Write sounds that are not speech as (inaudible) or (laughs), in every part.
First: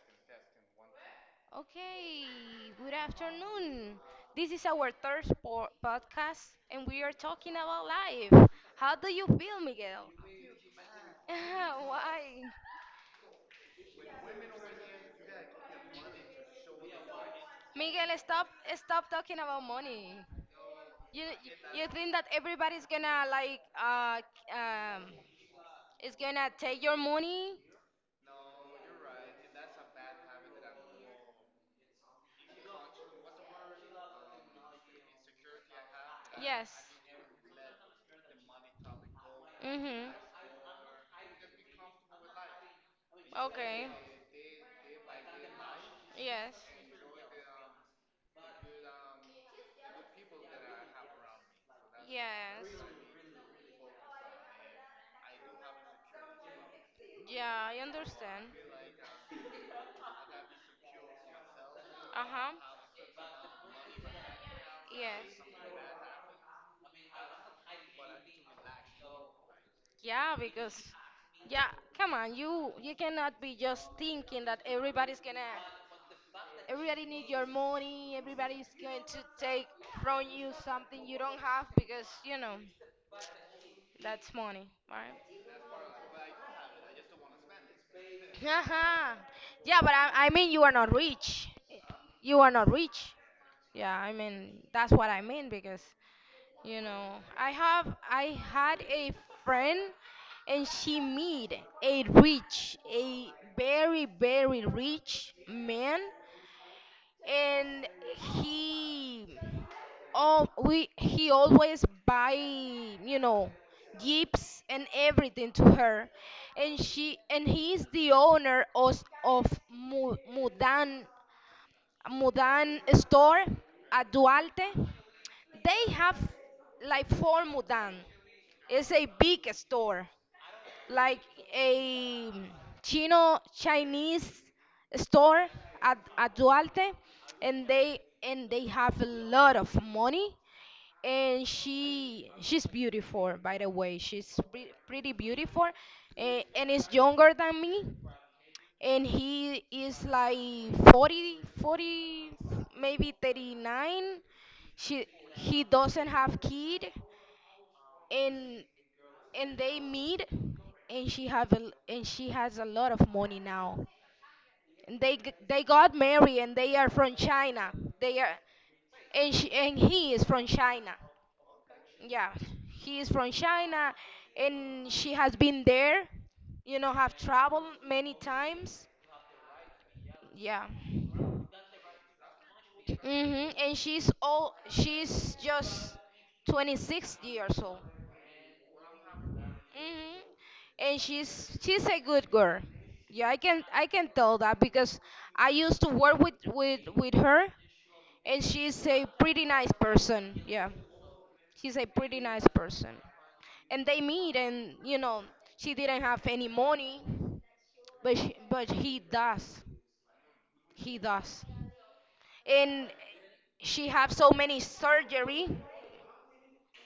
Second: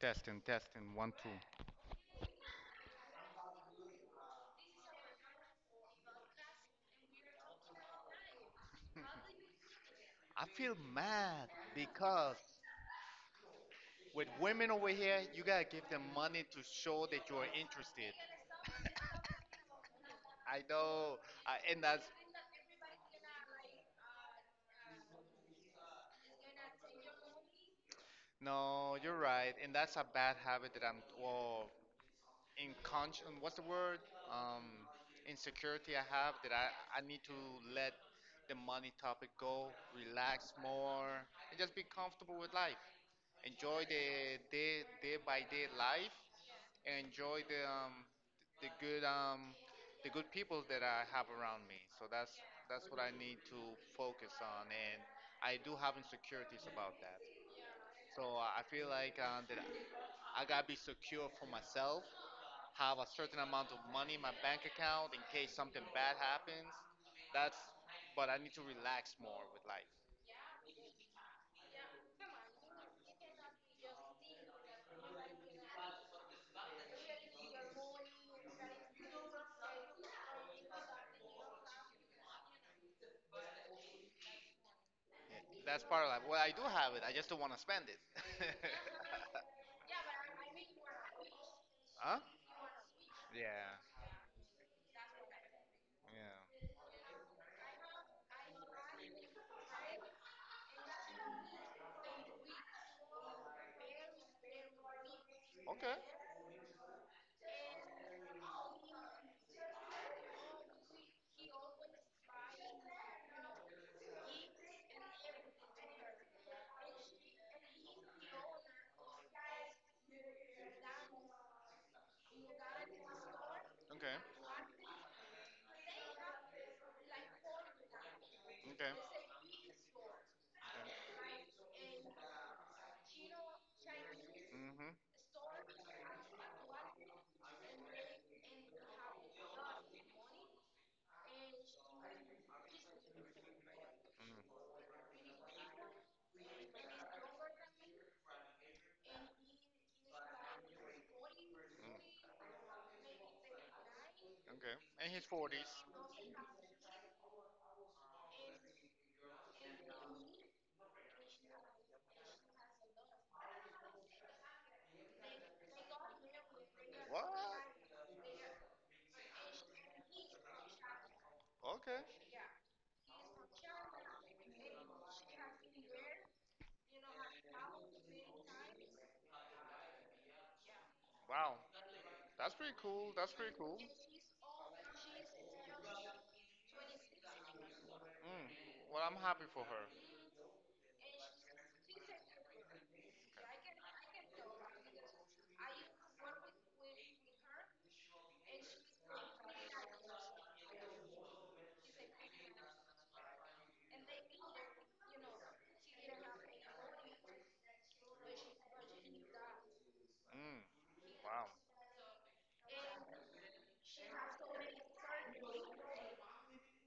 Testing, testing, one, two. Okay, good afternoon. This is our third podcast and we are talking about life. How do you feel, Miguel? I feel (laughs) mad because Why? with women over here, you gotta give them money to show that you are Miguel, interested. stop talking about money. I know. You I, and you that's think that everybody's gonna like um is gonna take your money? No, you're right, and that's a bad habit that I'm. Well, in con what's the word, um, insecurity I have that Yes. I need to let the money topic go, Mhm. relax more, and just be comfortable with life. Enjoy Okay. the day by day life, Yes. and enjoy the good um, the good people that I have around me. So that's Yes. that's what I need to focus on, and I do have insecurities about that. Yeah, I So understand. I feel like, that I gotta be secure for myself, Uh huh. have a certain amount of money in my bank account in Yes. case something bad happens. That's, but I need to relax more with life. Yeah, because yeah, come on, you cannot be just thinking that everybody need your money, everybody's going to take from you something you don't have because that's money, right? Yeah, that's part of life. Well, I do have it. I just don't want to spend it. Uh-huh. Yeah, (laughs) but I mean you are not rich. Huh? You are not rich. Yeah. Yeah, I mean that's what I mean because Yeah. You know, I had a friend and she met a very very rich Okay. man and he oh we he always buy, gifts and everything to her and she and he is the owner of Mu- Mudan Mudan store at Okay. Duarte. They have like four Mudan. Okay. It's a big store, like a Chino Chinese Mhm. Mm. Mm. store at Duarte, and they have a lot of money. And she's beautiful, by the way. She's pretty beautiful, and is younger than me and he is like 40 40 maybe 39. Okay. she In his he forties. doesn't have kid and they meet and she has a lot of money now and they they got married and they are from What? China, they are and he is from China. Okay. Yeah, he is from China and she has been there, have traveled many times. Yeah. Wow. That's pretty cool. That's Hmm. pretty And cool. Mm. she's just 26 years old. Well, I'm happy for her. Hmm. And she's a good girl. Yeah, I can tell that because I used to work with her and she's a pretty nice person. Yeah. She's a pretty nice person. And they meet and she didn't have any money, but he does. Mm. He Wow. does. And she have so many surgery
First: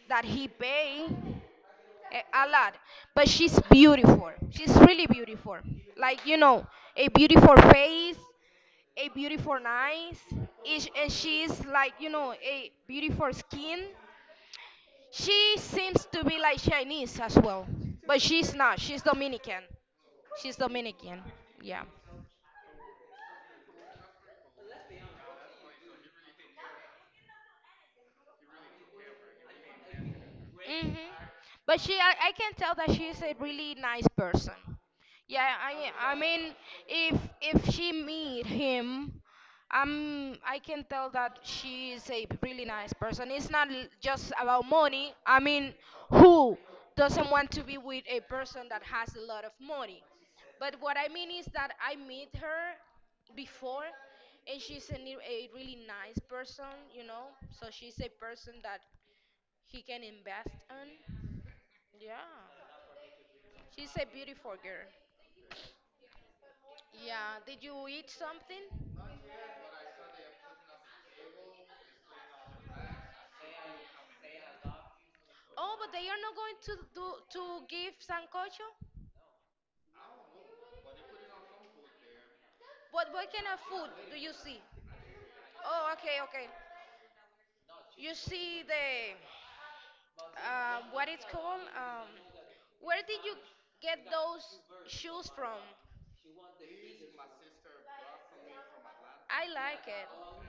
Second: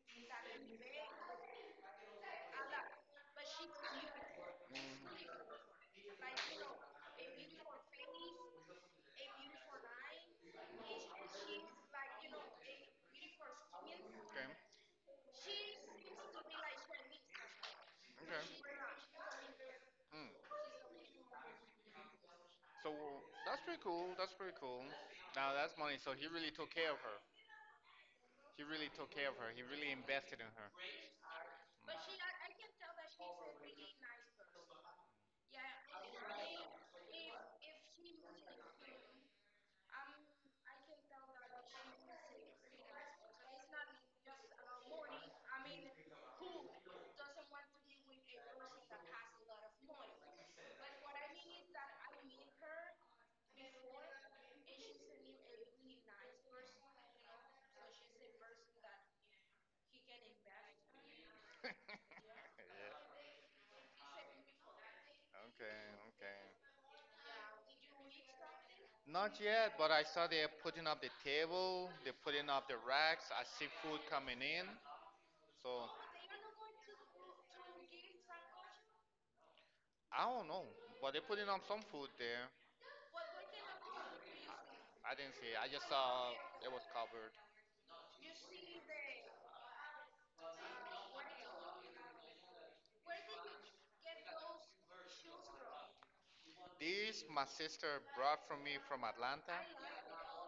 that he pay a lot. But she's beautiful. She's really Mm. beautiful. Like a beautiful face, Okay. a beautiful eyes, and she's like a beautiful skin. She seems to be like Chinese as well, but Okay. she's not. She's Dominican. Mm. She's Dominican. Yeah. So that's pretty cool. That's pretty cool. Now that's money. So he really took care of her. He really took care of her. He really invested in her. Hmm. But I can tell that she's a really nice person. Yeah, I mean, if she meet him, I can tell that she is a really nice person. It's not just about money. I mean, who doesn't want to be with a person that has a lot of money? But what I mean is that I meet her before, and she's a really nice person. So she's a person that he can invest on. (laughs) Yeah, Yeah. she's a beautiful girl. Okay. Okay. Yeah, did you eat something? Not yet, but I saw they're putting up the table, they're putting up the racks. I see food coming in. Oh, So but they are not going to give sancocho. I don't know, but they're putting up some food there. What kind of food do you see? I didn't see it. I just Oh, okay, saw okay. it was covered. You see the what it's called? Where did you get those shoes from? This my sister brought from me from I Atlanta. like it.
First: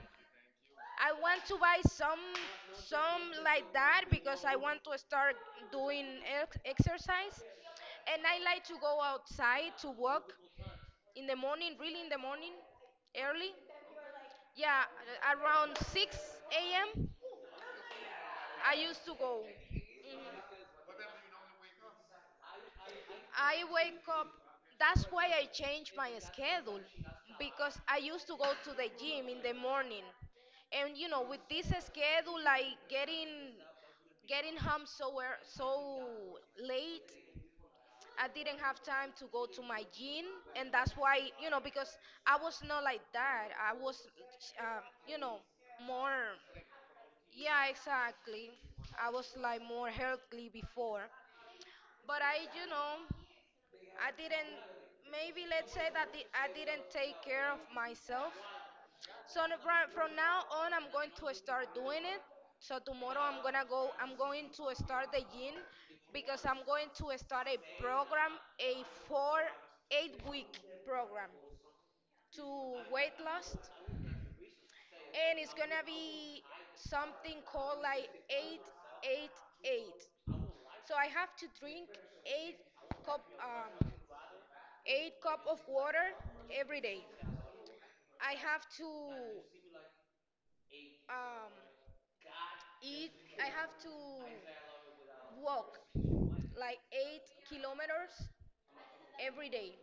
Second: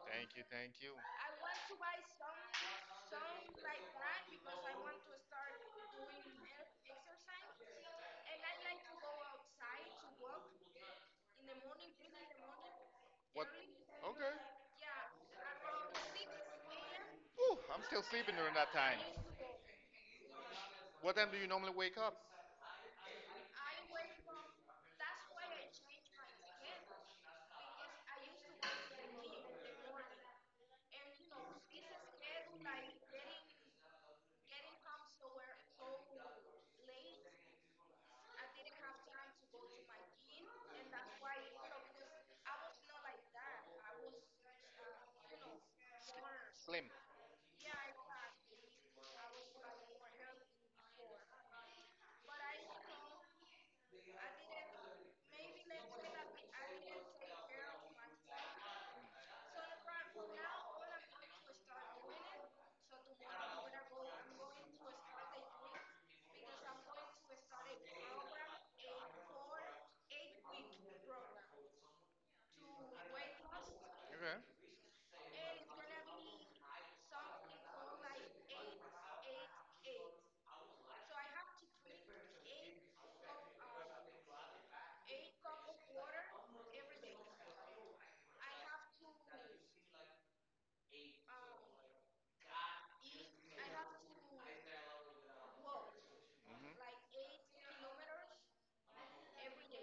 Thank you, thank you. I want to buy some like that because I want to start doing exercise and I like to go outside to walk in the In the morning, morning, really in in the the morning, morning. What? early. Okay. Yeah, Yeah, around around 6 six a.m. a.m. Ooh, I'm still sleeping during that I time. used to go. What time do you normally wake up? I wake up. That's why I changed my schedule because I used to go to the gym in the morning, and with this schedule, like getting home so late, I didn't have time to go to my gym, and that's why, because I was not like that. I was, um, you know, more. Slim. Yeah, exactly. I was like more healthy before, but I. I didn't, maybe let's say that the, I didn't take care of myself. So from now on, I'm going to start doing it. So tomorrow I'm gonna go. I'm going to start the gym because I'm going to start a program, a 4, 8-week program to weight loss, Okay. And it's gonna be something called like eight, eight, eight. So I have to drink 8 cup. Eight cup of water every day. I have to um, eat. I have to walk like 8 kilometers every day.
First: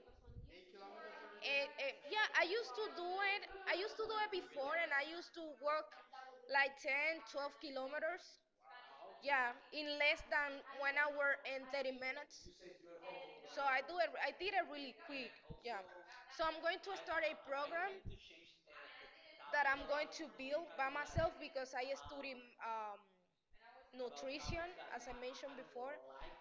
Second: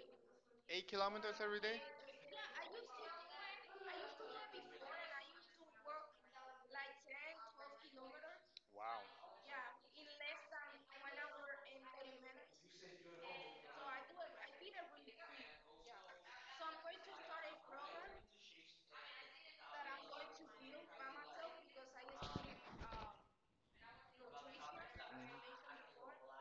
Every And, day? and yeah, I used to do it. I used to do it before, and I used to walk like 10, 12 kilometers. Wow. Yeah, in less than 1 hour and 30 minutes. So I do it. I did it really quick. Yeah. So I'm going to start a program that I'm going to build by myself because I study um, nutrition, as I mentioned before.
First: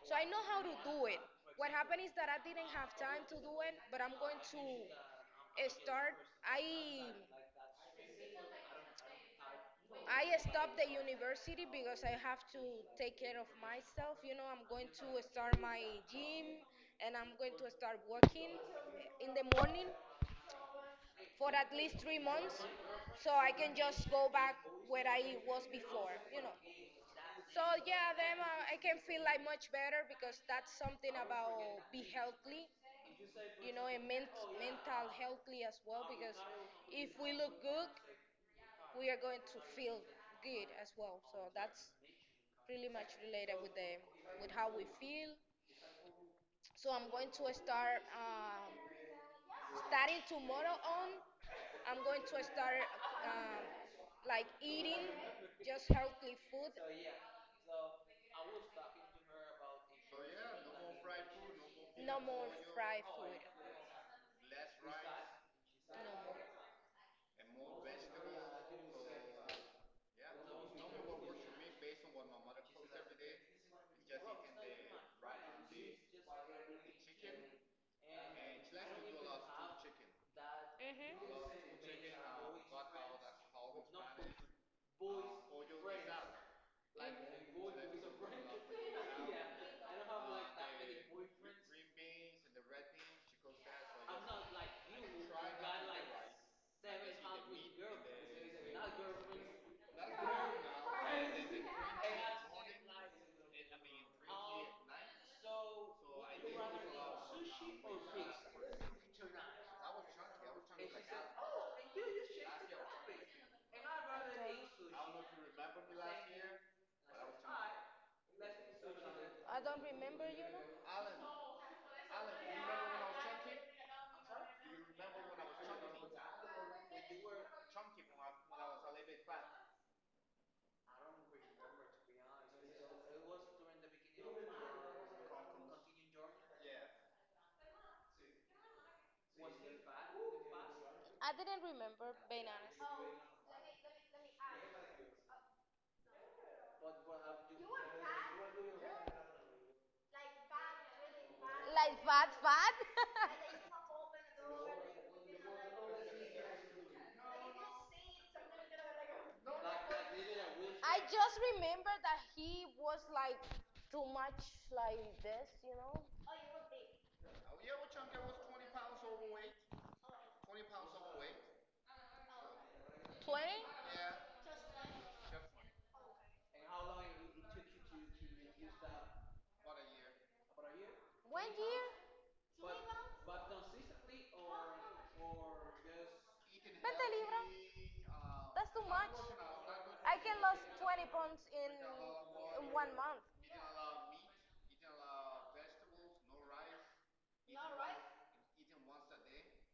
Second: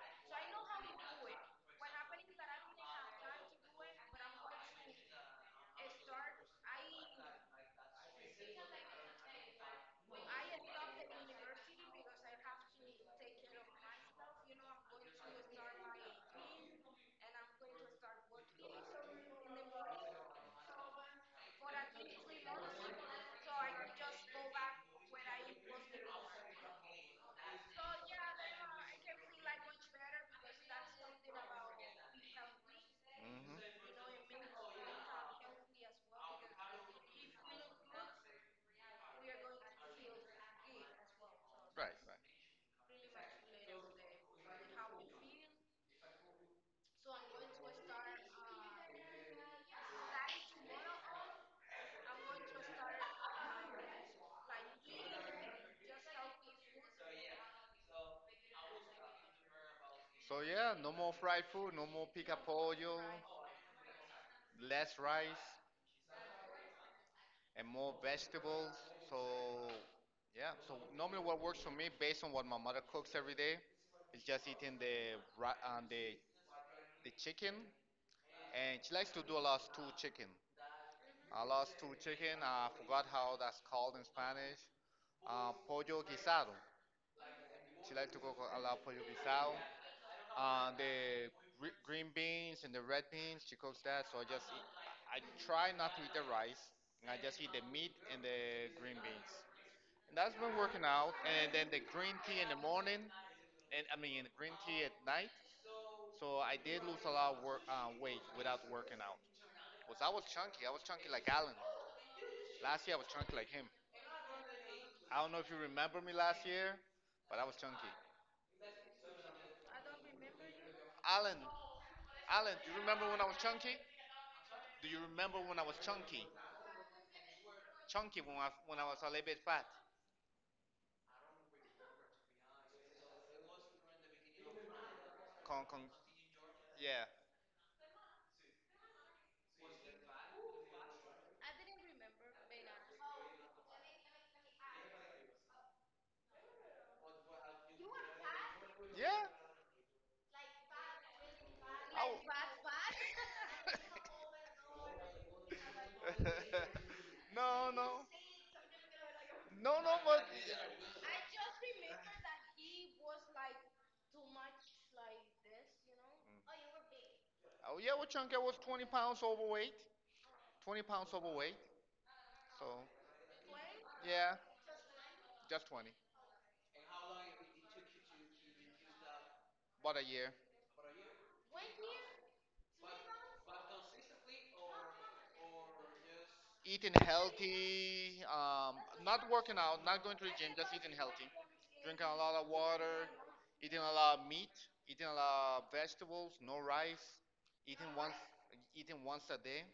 So I know how to do it. What happened is that I didn't have time to do it, but I'm going to start. I stopped the university because I have to take care of myself. I'm going to start my gym and I'm going to start working in the morning for at least 3 months so I can just go back where I was before. So yeah, then I can feel like much better because that's something about be healthy, Hmm. And mental healthy as well. Because if we look good, we are going to feel good as well. So Right, that's right. really much related with the with how we feel. So I'm going to start, starting tomorrow on. I'm going to start um, like eating just healthy food. So So yeah, yeah, no no more more fried food, no fried more No pica more pollo, fried food. less rice No more. and more vegetables. So yeah, so normally what works for me based on what my mother cooks every day is just eating the ri- the chicken, and she likes to do a lot of stew chicken. Mhm. A lot of stew Mhm. chicken, I forgot how that's called in Spanish. Pollo guisado. She likes to cook a lot of pollo guisado. The green beans and the red beans, she cooks that. So I just eat, I try not to eat the rice, and I just eat the meat and the green beans. And that's been working out. And then the green tea in the morning, and I mean green tea at night. So I did lose a lot of weight without working out. Cause I was chunky. I was chunky like Alan. Last year I was chunky like him. I don't know if you remember me last year, but I was chunky. I don't remember. Alan, Alan, do you remember when I was chunky? Do you remember when I was chunky? When I was a little bit fat. I don't remember to be honest. Yeah. It was during the beginning of. Yeah. Con, con, yeah, Was it bad? It I didn't remember, being honest. Oh. yeah. Like bad, really bad. Like (laughs) I just what? (laughs) No, no, no, no. But remember that he was like too much like this. 20. oh yeah, well, chunky. I was 20 pounds overweight. 20 pounds overweight. So yeah, just 20. And how long it took you to, reduce that? About a year. About a One year? But, but consistently or just Eating Vente, Libra. healthy. That's too much. Not working out. Not going I to the can gym. lose Just eating 20 healthy. pounds in, Drinking a lot of in one water. month. Eating a lot of meat. Eating a lot of vegetables. No rice. All Eating right. once. Eating once a day.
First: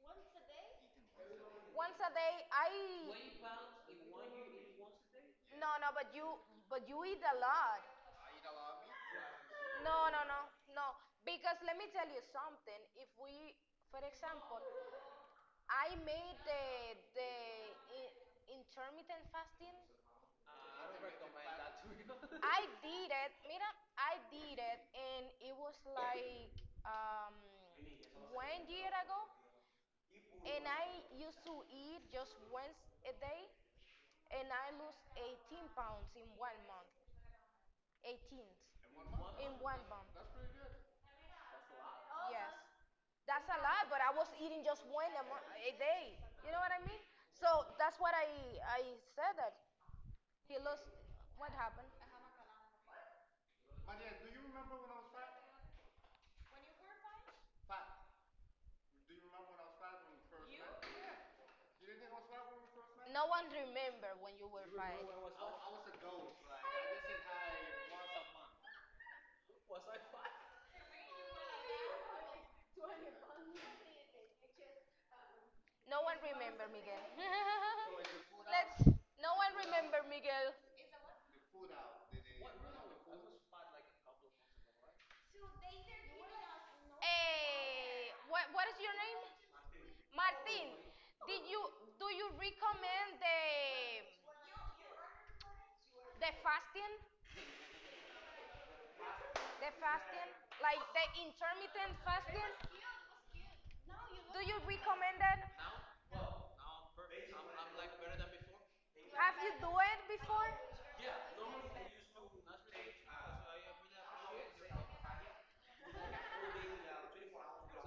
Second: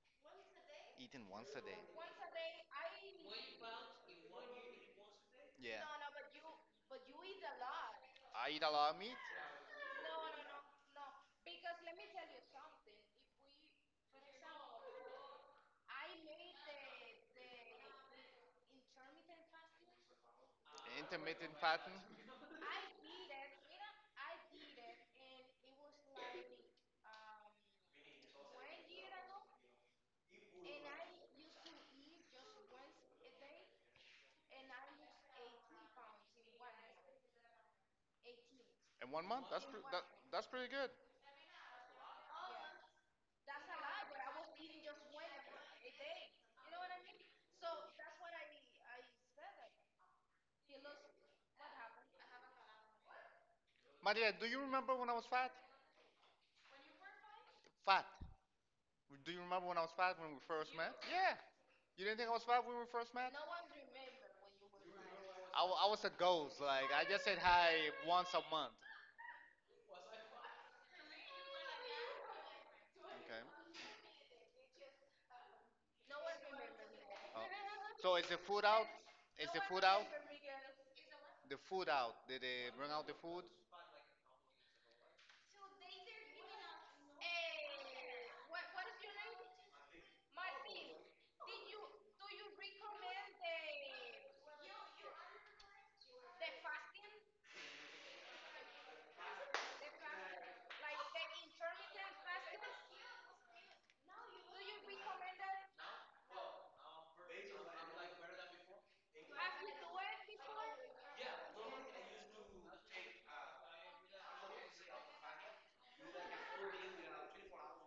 Once a day? Eating once a day. Once a day, I 20 pounds in one year in once a day? No, Yeah. no, but you eat a lot. I eat a lot of meat, No, no, no, no. Because let me tell you something. If we, for example, I made the the in, intermittent fasting. I don't recommend intermittent that to fasting, you. (laughs) I did it. Mira, I did it, and it was like um, one year ago, and I used to eat just once a day, and I lost 18 pounds in one month. 18. and one In month. in That's one pre- that, month. that's pretty good. Yes. That's a lot, but I was eating just one a day. You know what I mean? So that's what I said that he lost. What happened? Maria, do you remember when I was fat? Fat. Do you remember when I was fat when we first met? Yeah. You didn't think I was fat when we first No met? one remember when you were five. Fat. I was a ghost. Like I just said hi once a month. Was I five? Okay. No one remember Miguel. Oh. So is the (laughs) food Let's. out? No Is one the food remember out? Miguel. I The food out? Did they bring out the food? like Hey, what is your name? Martin, did you do you recommend the fasting? The fasting, like the intermittent fasting? Do you recommend that? Now, well, now I'm perfect. I'm like better than before. Have you do it before? Yeah, normally we use not really.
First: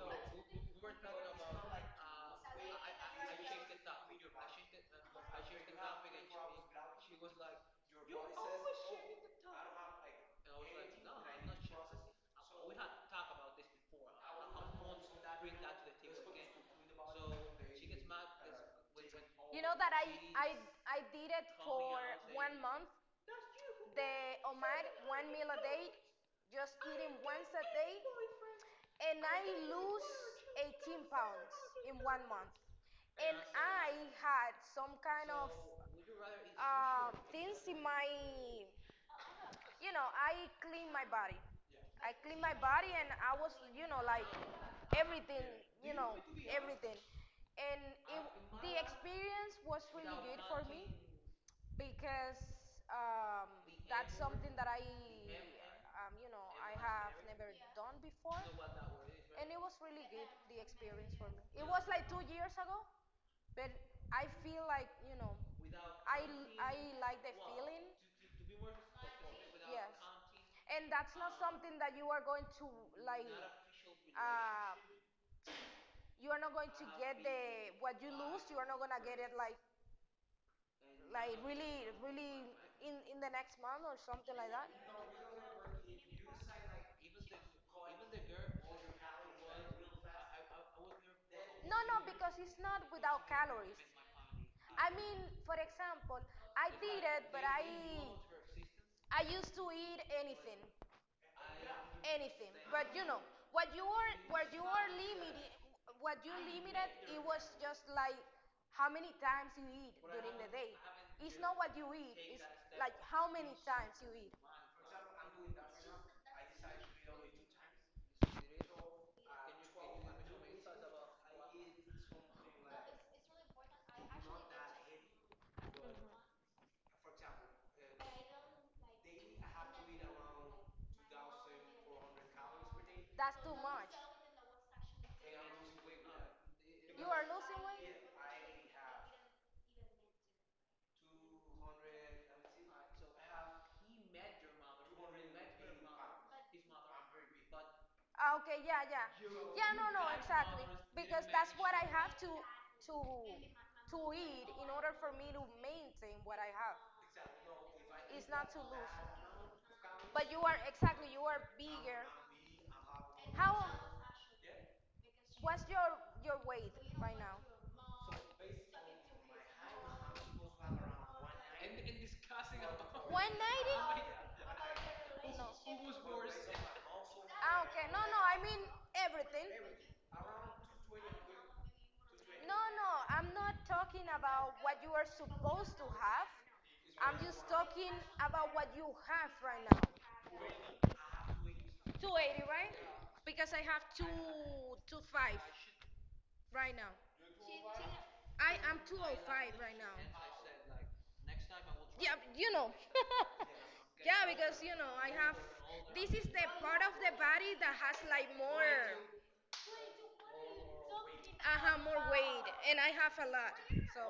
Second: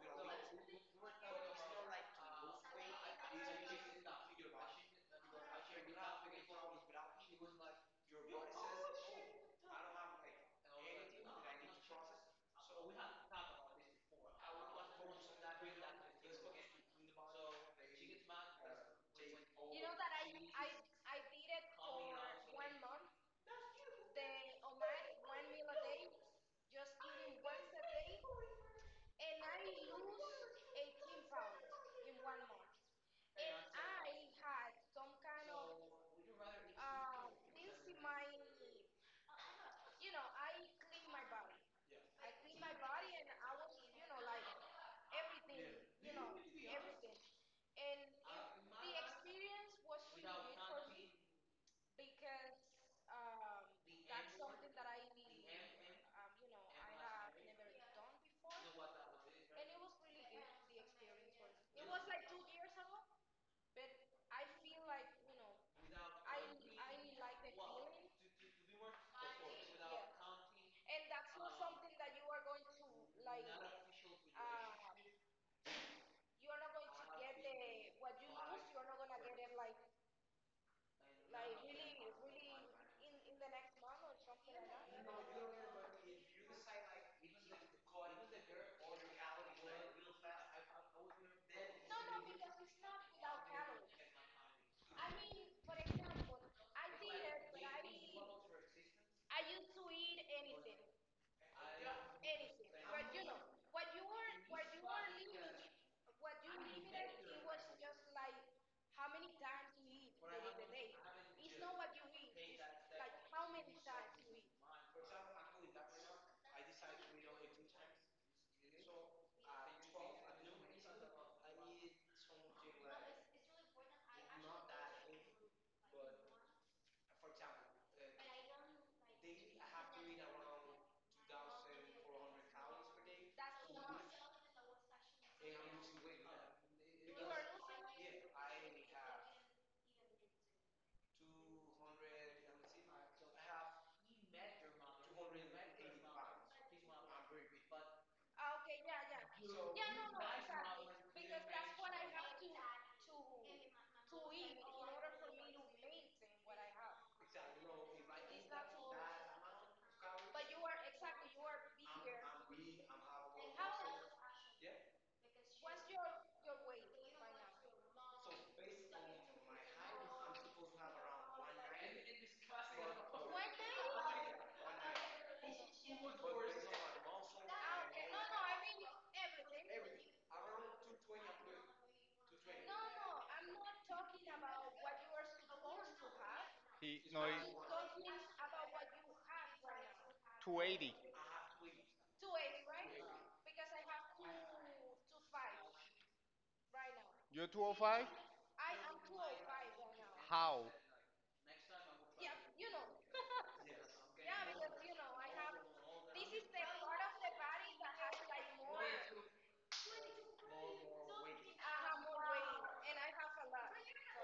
We were talking about. I checked it out. Checked it. I checked. She was like, I we not talk about this before. I want to bring that to the table. You know that I I did it for one month. The Omar one meal a day, just eating once a day, and I lose 18 pounds in one month. And I had some kind of uh, things in my, I clean my body. Yeah. I clean my body, and I was, like everything, you know, everything. And it, the experience was really good for me because, we that's ever, something that I, we I have never. Yeah. Done before. You what that word is, right? And right, it was really good the experience for me. It. Yeah. Was like 2 years ago, but I feel like, without like the. Wow. Feeling. To, to be more performing without, yes, counting, and that's not something that you are going to like. Not official relationship. You are not going to have get been the being, what you lose. You are not gonna get it like really, really in the next month or something like that. No, no, because it's not without calories. I mean, for example, I did it, but I used to eat anything, anything. But what you are limited, what you limited, it was just like how many times you eat during the day. It's not what you eat. It's like how many times you eat. It's really important. I That's too much. You are losing weight? He met your mother. His mother, I'm very weak, but okay, yeah. Yeah, no, no, Exactly. Because that's what I have to to eat in order for me to maintain what I have. It's not to that lose. But you are exactly you are bigger. How what's your weight right now? And discussing about. 190? (laughs) No. Okay. No, I mean everything. No, I'm not talking about what you are supposed to have. He no, I'm just he, talking about what you have right now. 280. 280, right? Because I have two five right now. You're 205. I I am am 205 right now. How? Yeah, you know. (laughs) I have. This is the part of the body that has like more I have more weight and I have a lot. So,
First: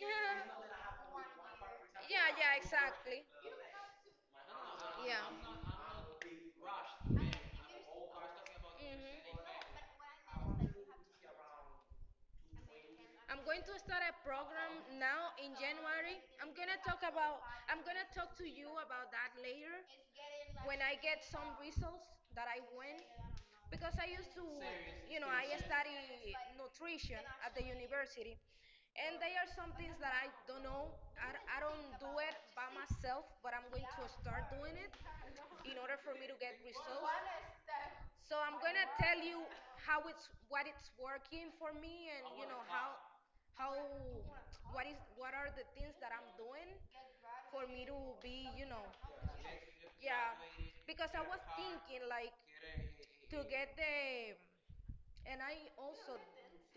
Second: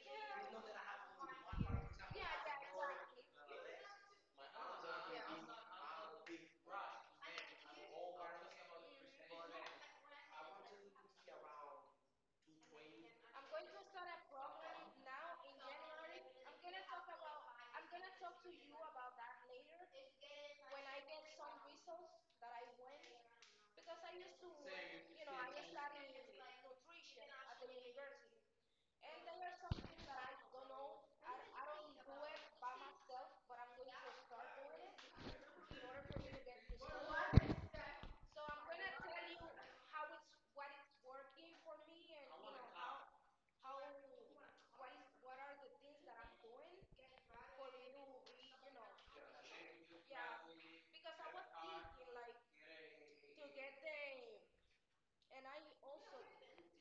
yeah, yeah, exactly. Yeah. hmm I'm going to start a program now in January. I'm gonna talk about. I'm gonna talk to you about that later when I get some results that I win. Because I used to, I study nutrition at the university, and there are some things that I don't know. I don't do it by myself, but I'm going to start doing it in order for me to get results. So I'm gonna tell you how it's what it's working for me and you know how what is what are the things that I'm doing for me to be you know. Yeah, because I was thinking like to get the and I also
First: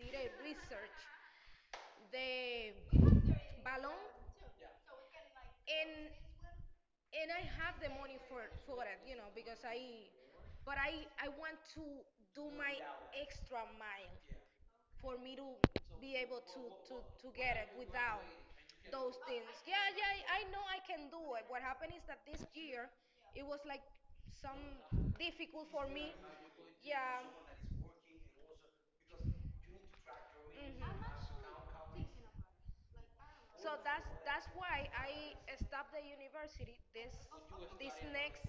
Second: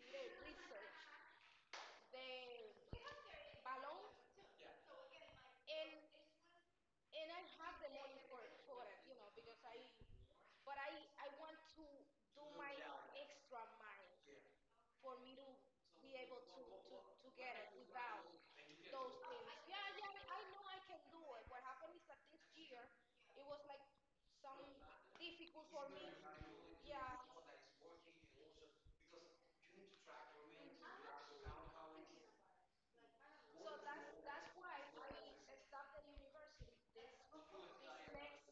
did a research the balloon and and I have the money for it you know because I but I want to do my extra mile for me to be able to get it without those things. Yeah, I know I can do it. What happened is that this year it was like some difficult for me. Yeah. Mhm. So that's why I stopped the university this next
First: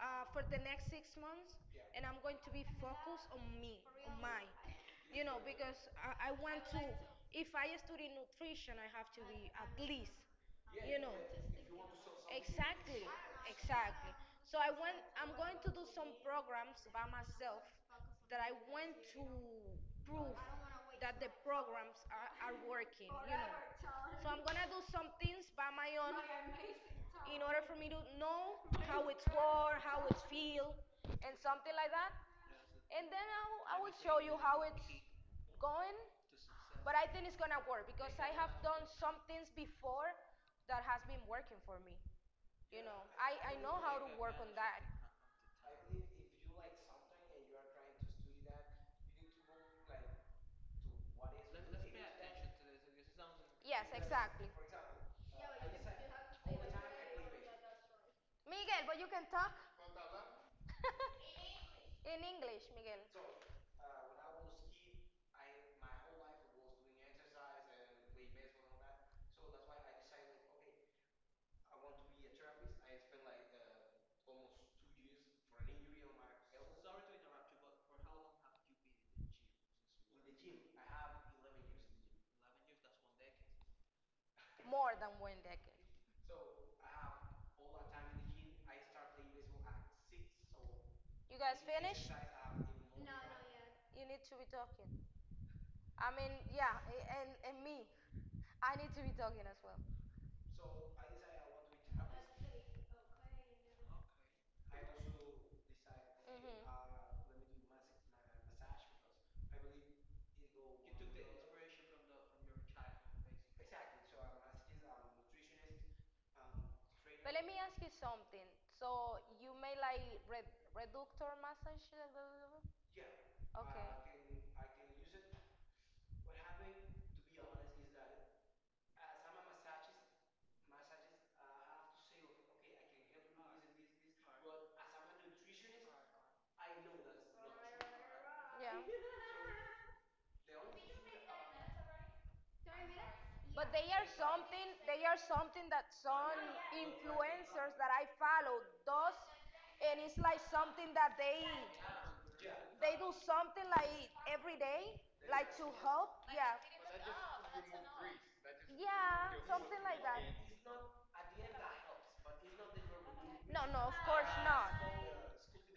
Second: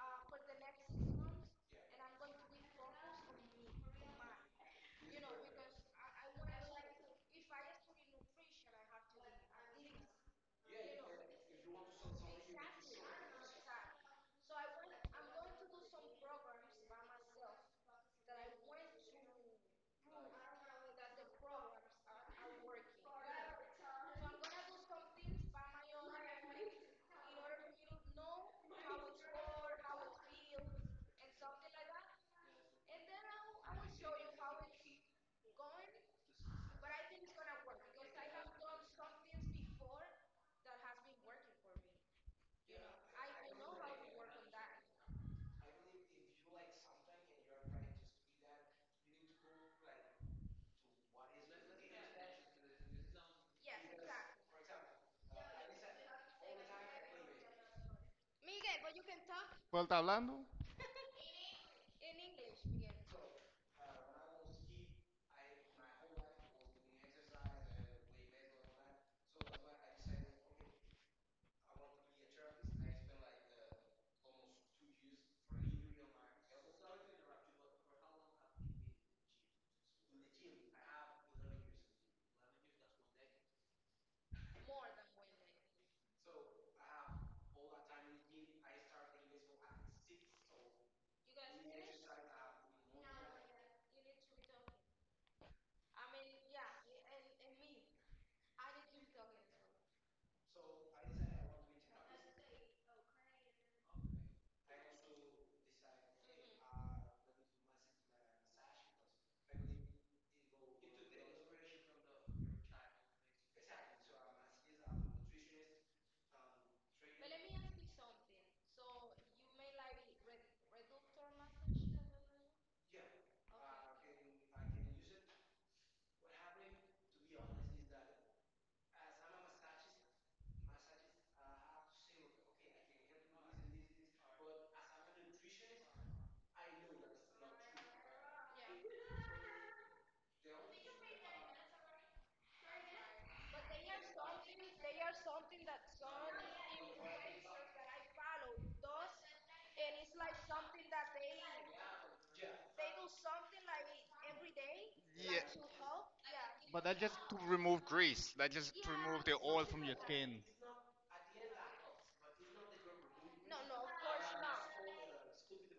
for the next 6 months, and I'm going to be focused on me, on mine. You know, because I want to. If I study nutrition, I have to be at least, you know, Exactly, exactly. So I went. I'm going to do some programs by myself that I want to prove that the programs are working. You know. So I'm gonna do some things by my own in order for me to know how it's work, how it feel, and something like that. And then I will show you how it's going. But I think it's gonna work because I have done some things before that has been working for me. You know, I know how to work on that. Yes, exactly. Miguel, but you can talk Vuelta hablando. in English, Miguel. More than one decade. You guys finished yet. You need to be talking. I mean, yeah, and me, I need to be talking as well. hmm But let me ask you something. So you may like re reductor massage? Blah, blah, blah? Okay. Yeah. But they are something that some influencers that I follow does and it's like something that they do something like every day Yeah, like to help yeah but that just to remove grease. That just to remove the yeah oil from something your like that. skin. No, Of course not.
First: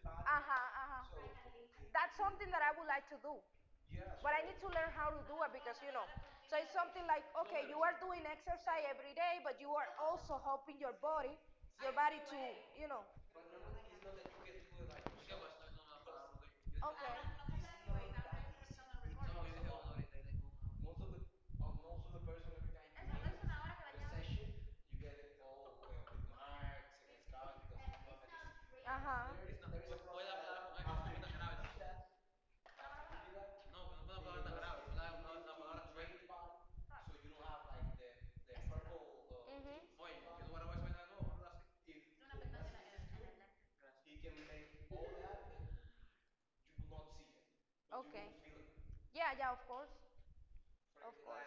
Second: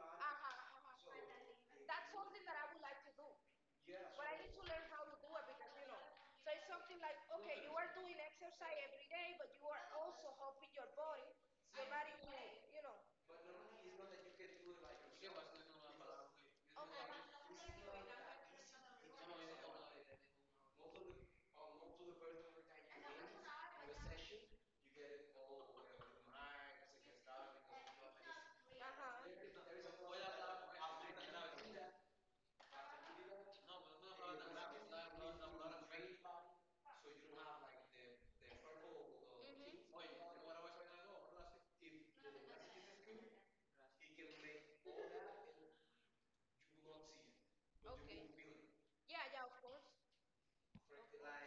Uh huh, uh huh. That's something that I would like to do. But I need to learn how to do it because, you know, so it's something like, okay, you are doing exercise every day, but you are also helping your body to, you know, okay. Uh huh. Mhm. Okay. Yeah, of course. Of course.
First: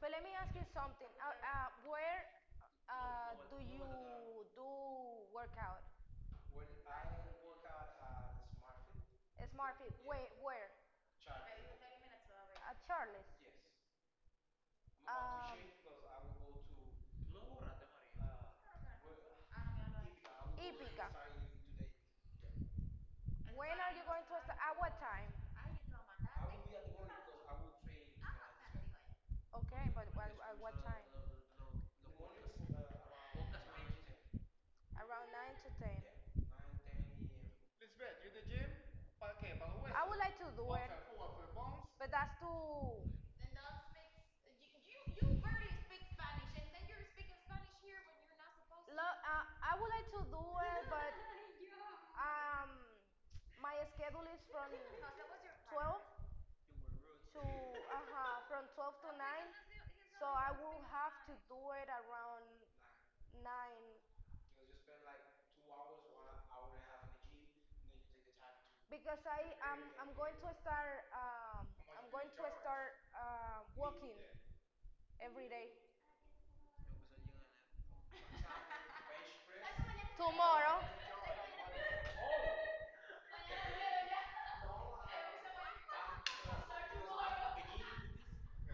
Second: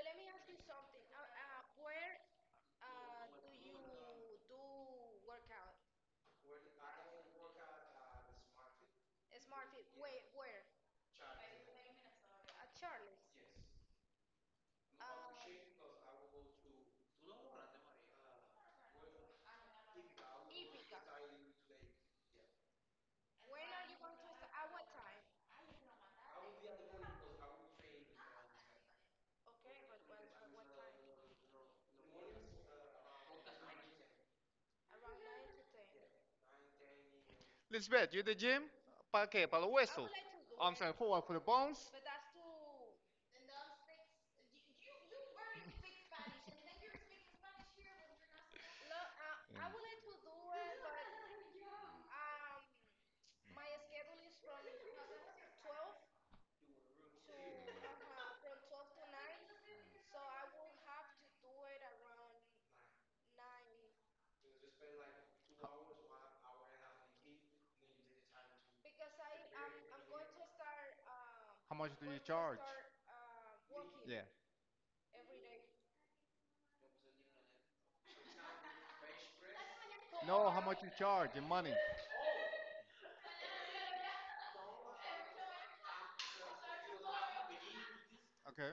But let me ask you something. Where do you do workout? Smart Fit. Where? At Charles. Um, Ipica. When are you going to start? At what time? Okay, but at what time? Around 9 to 10. Lisbeth, you at the gym? Pa qué? Pa los I I huesos. would like to do I'm it, sorry, for what? For the bones? but that's too. And then you're speaking Spanish here when you're not supposed to. I would like to Yeah. do it, but um, my schedule is from 12 to uh-huh, from 12 to 9, so I will have to do it around 9 because I'm going to start How much do you charge? Walking Yeah. every day. No, how much Tomorrow, you charge in money? Okay.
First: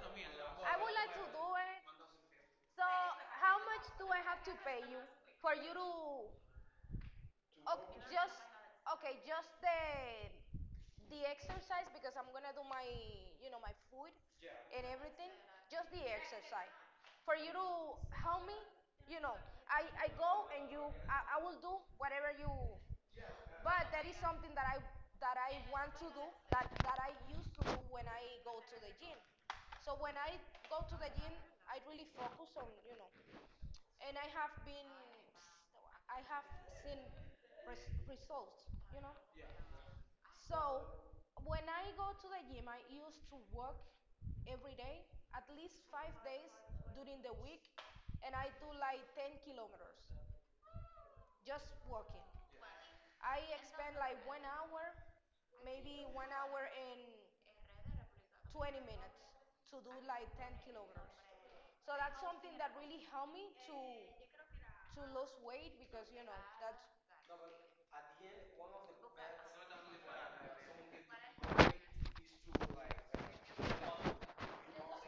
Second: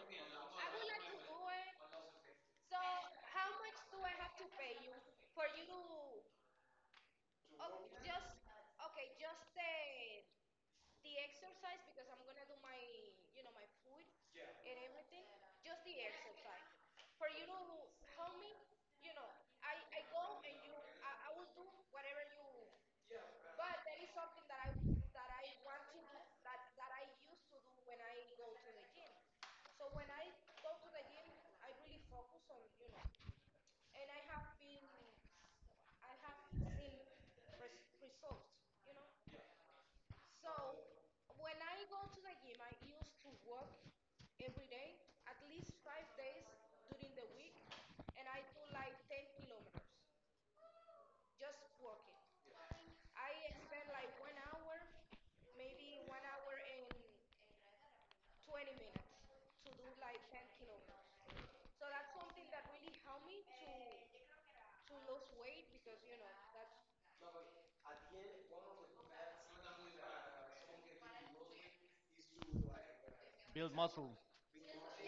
I would like to do it. So how much do I have to pay you for you to ok- just okay, just the exercise because I'm gonna do my you know my food and everything. Just the exercise for you to help me. You know, I will do whatever you. But that is something that I want to do that I used to do when I go to the gym. So when I go to the gym, I really focus on you know and I have been, I have seen results, you know. So when I go to the gym, I used to work every day, at least 5 days during the week, and I do like 10 kilometers just walking. I expend like 1 hour, maybe 1 hour and 20 minutes to do like 10 kilograms. So that's something that really helped me to lose weight because you know that's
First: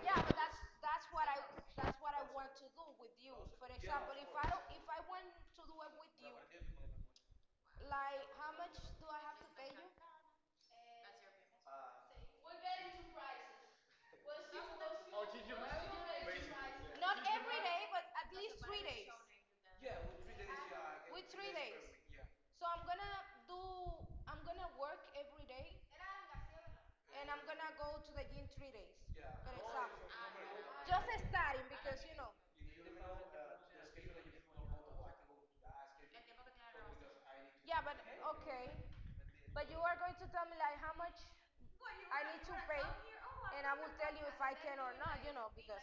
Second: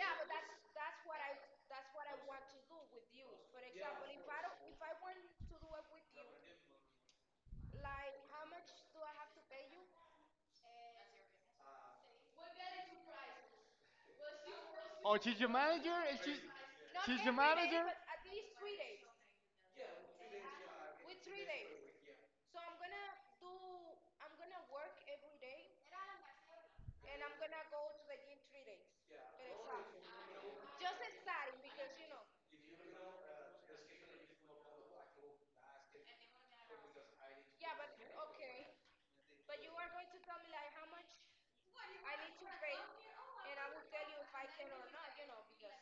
yeah, but that's what I want to do with you. For example, if I want to do it with you, like how much do I have to pay you? That's your. We'll get into price. We'll see. Oh, What she's your got manager? him And she's, surprised was you was not she's your every day, manager? but at least 3 days. With 3 days. So do, I'm gonna work every day and I'm gonna go to the gym 3 days. For example. Going just starting because you know. The schedule that you put on. Yeah, but okay. But you are going to tell me like how much I need to pay and I will tell you if I can or not, you know, because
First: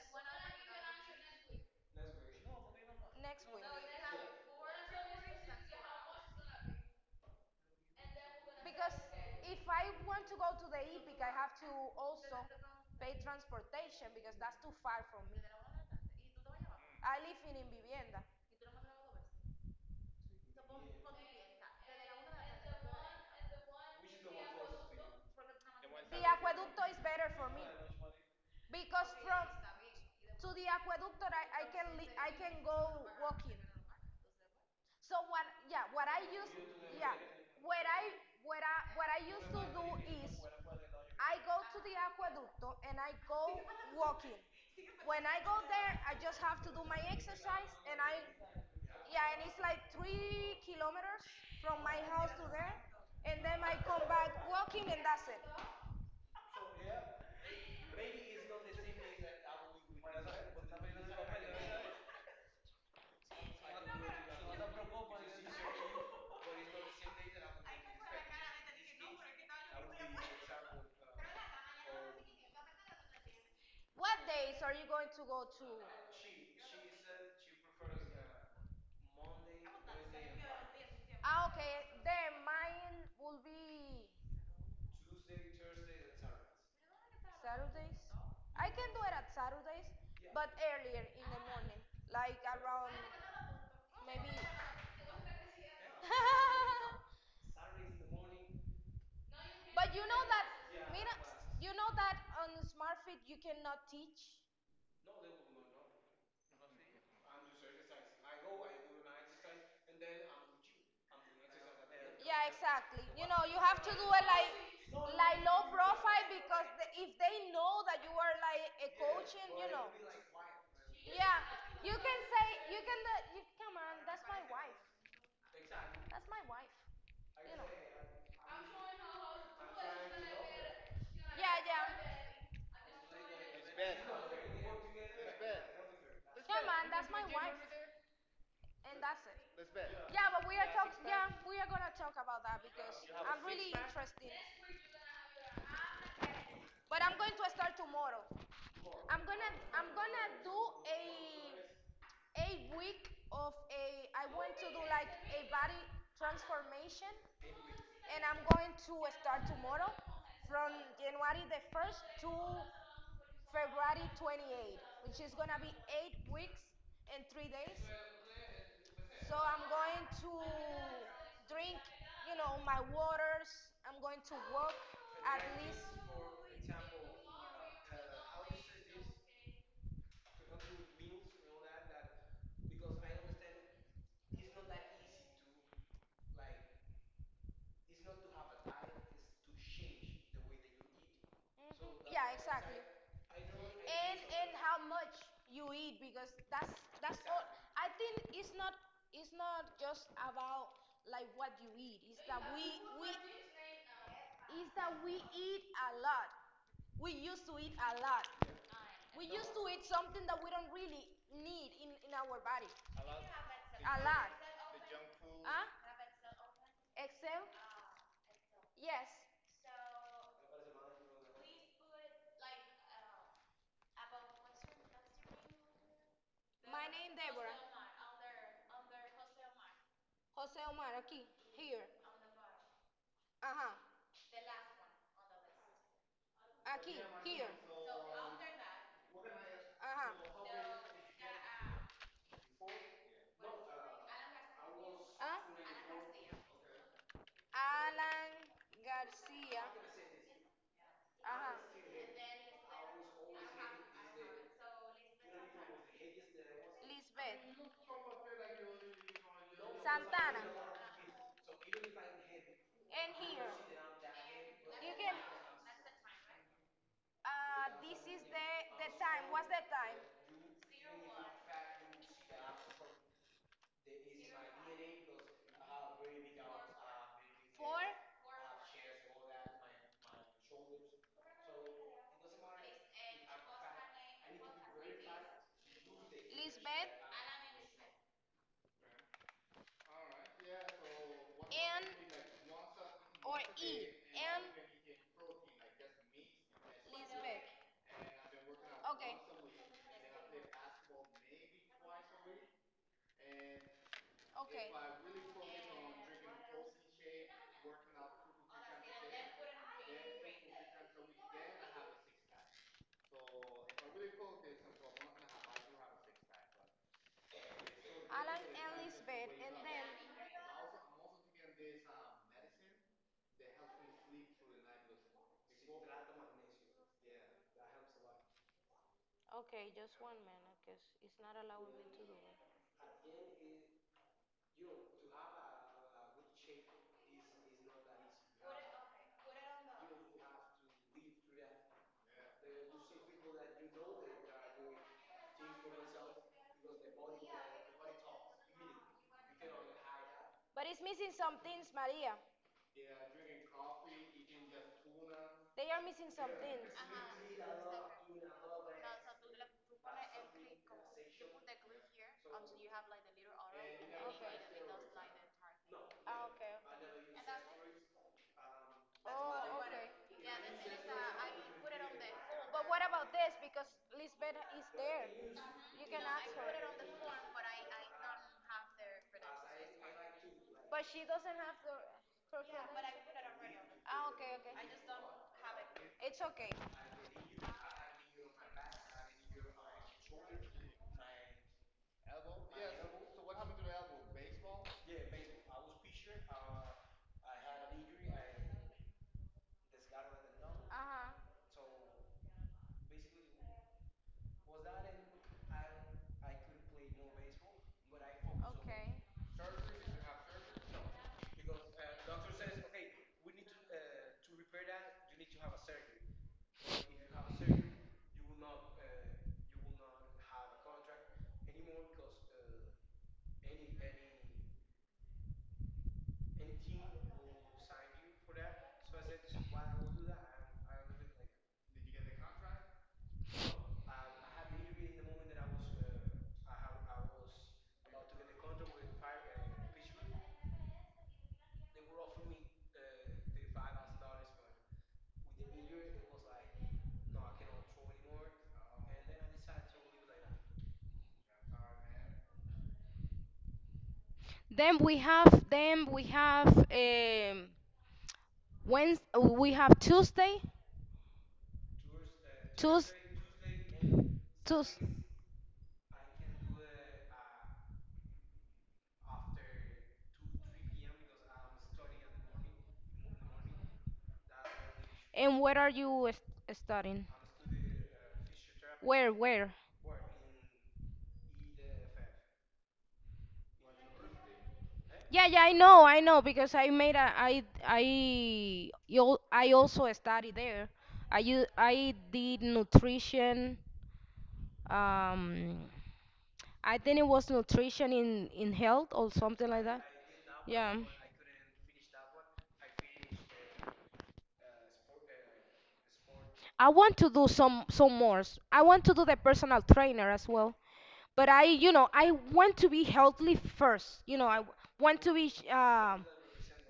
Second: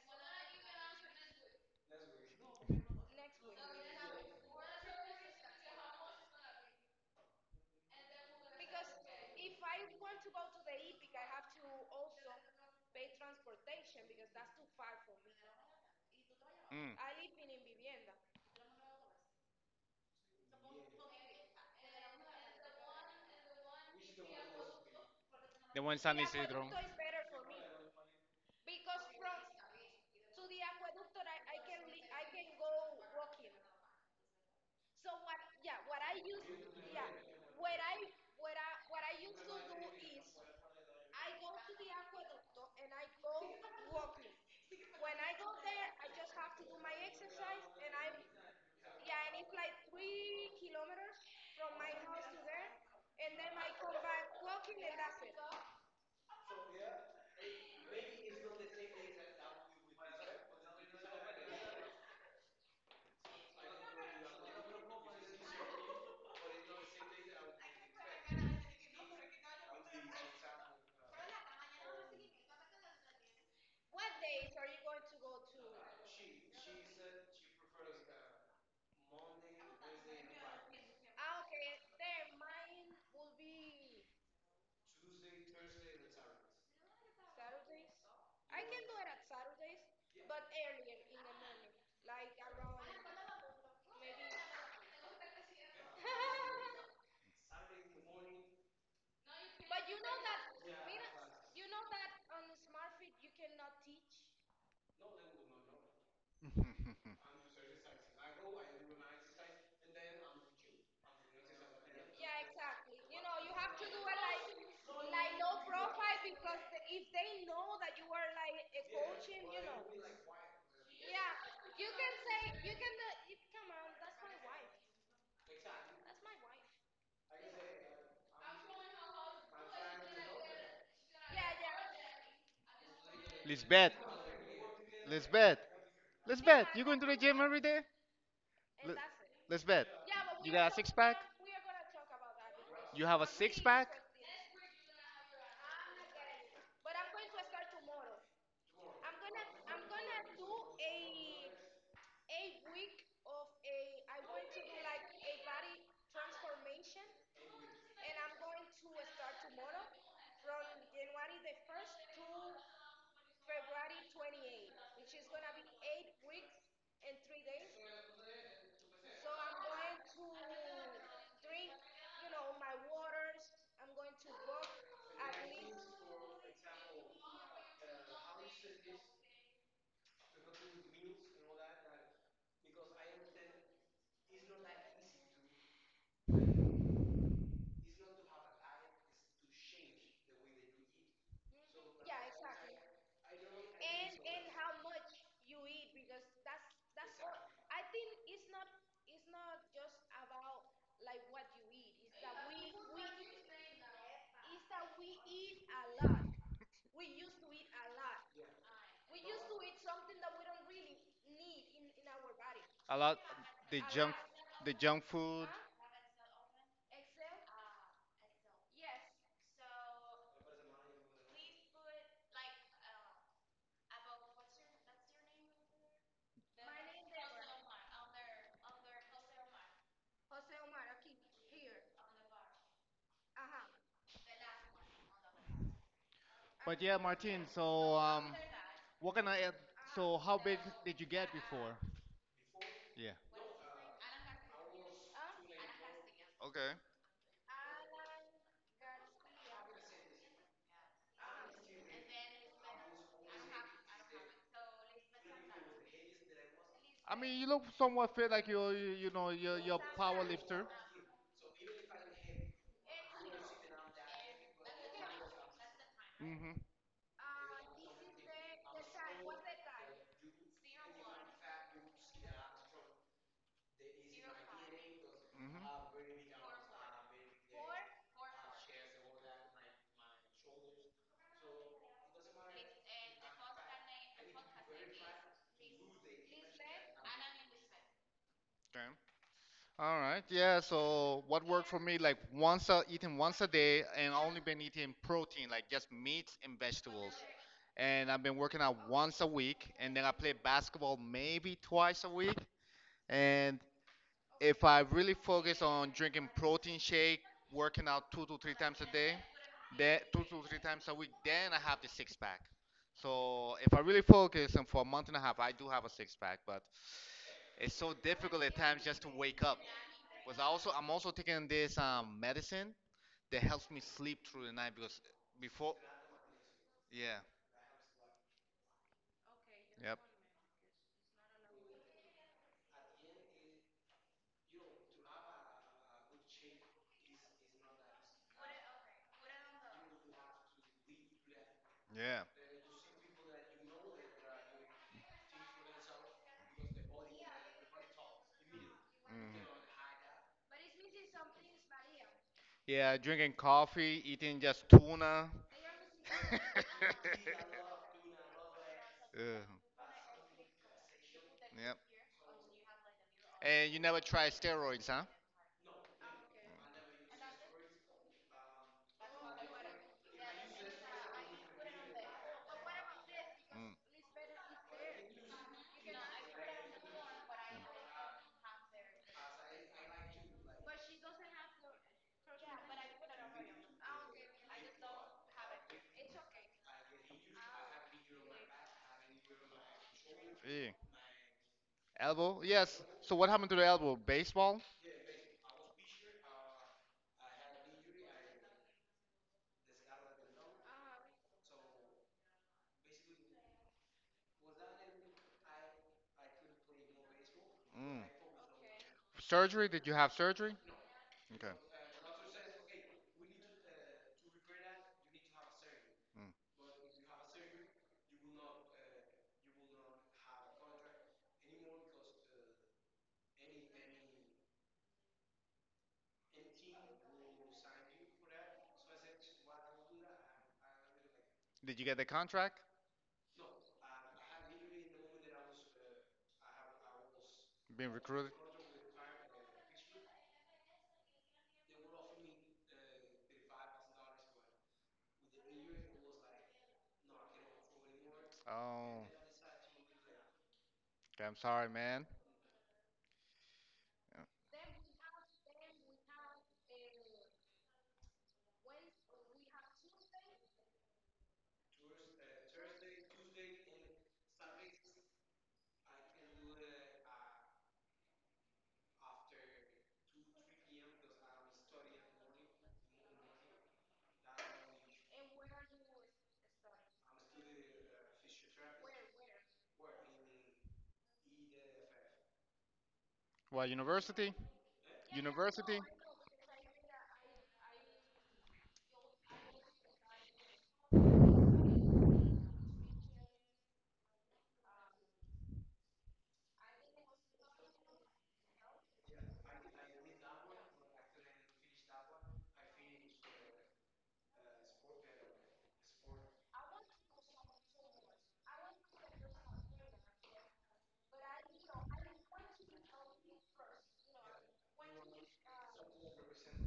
next No, week. No, No, because if I want to go to the Epic, I have to also pay transportation because that's too far from me. Mm, I live in Invivienda. Yeah. The nueve. Is the one in aqueducto, San Isidro. is better for me because ok, from to the aqueducto I can go walking. So what? Yeah, What I used, yeah, what I what I used to do is I go to the aqueducto and I go walking. When I go there, I just have to do my exercise yeah, and it's like 3 kilometers from my house to there, and then I come back walking and that's it. What days are you going to go to? She said she prefers. Okay. Then mine will be Saturdays? I can do it at Saturdays, but earlier in the morning, like around maybe. (laughs) But you know that, mira, you know that on SmartFit you cannot teach. For me. Yeah, exactly. You know, you have to do it like low profile because if they know that you are like a coaching, you know. Yeah, you can say you can. Come on, that's my wife. That's my wife. You know. Yeah, yeah. (laughs) Yeah, Lisbeth. Lisbeth. Lisbeth, man, you going to that's the my gym wife, every day? Li- and that's it. Lisbeth, Yeah, but you we are got a six talk. talking pack? Yeah, About, we are gonna talk about that because you have a I'm six really really pack? interested. But I'm going to start tomorrow. I'm gonna do a a week of a. I want to do like a body transformation, and I'm going to start tomorrow from January the first to February 28th, which is gonna be 8 weeks and 3 days. So I'm going to drink, you know, my waters. I'm going to walk at least. So Mhm. That's yeah, what I'm exactly saying. I don't agree And on and that. How much you eat because that's all. Exactly. I think it's not just about like what you eat. It's that we it's that we eat a lot. We used to eat a lot. Yeah. We used to eat something that we don't really need in our body. A lot The the A a junk lot. lot. The You, junk food. huh? Excel? Yes about what's your name? The my name Deborah. Jose Omar on there Jose Omar Jose Omar, aquí, here. On the bar. Ajá, the last one on the list. But Aquí, yeah, here. Martin, so After that, what can I add? So how big ajá. did you get before? Yeah. Ah, Okay. Alan Garcia. Ajá. I mean, you Lisbeth. look somewhat fit, like you're, you know, you're a power Santana. lifter. And here. You can. Mm-hmm. This is the time. What's the time? six Mm-hmm. Four. Lisbeth. Okay. All right. Yeah. So what worked for me, like Anne eating or once a day, and only Anne been eating protein, like just meats and vegetables. Lisbeth. And I've been working out Okay. once a week, and then I play basketball maybe twice a week. And if Okay. I really focus on drinking protein shake, working out two to three times a day, then two to three times a week, then I have the six pack. So if I really focus and for a month and a half, I do have a six pack, but it's so Alan difficult at times just to Lisbeth wake and up. then. Because I also I'm also taking this medicine that helps me sleep through the night because before, yeah, Okay, just yep, 1 minute because it's not allowing me to do it. yeah, hmm, But it's missing some things, Maria. yeah, drinking coffee, eating just tuna. They are missing some things. No, (laughs) Ugh. Yep. And you never try steroids, huh? Okay, okay. Oh, okay. But what about this? Because Mm. Lisbeth is there. You can ask her. But she doesn't have the her credentials. Okay, okay. It's okay. Eh. Elbow? Yes. So what happened to the elbow? Baseball? Uh-huh. Mm. Okay. Surgery? Did you have surgery? Okay. Mm. Did you get the contract? Being recruited? Oh, okay. I'm sorry, man. Yeah. Then we have um, Wednes we have Tuesday, Tues, Tues. And where are you studying? Where? What university? Yeah, yeah, University? I know, because I also study there. I did nutrition. Um, I think it was nutrition in health or something like that. Yeah. I want to do some more. I want to do the personal trainer as well. But I want to be healthy first. You know, I w- want to be. Sh-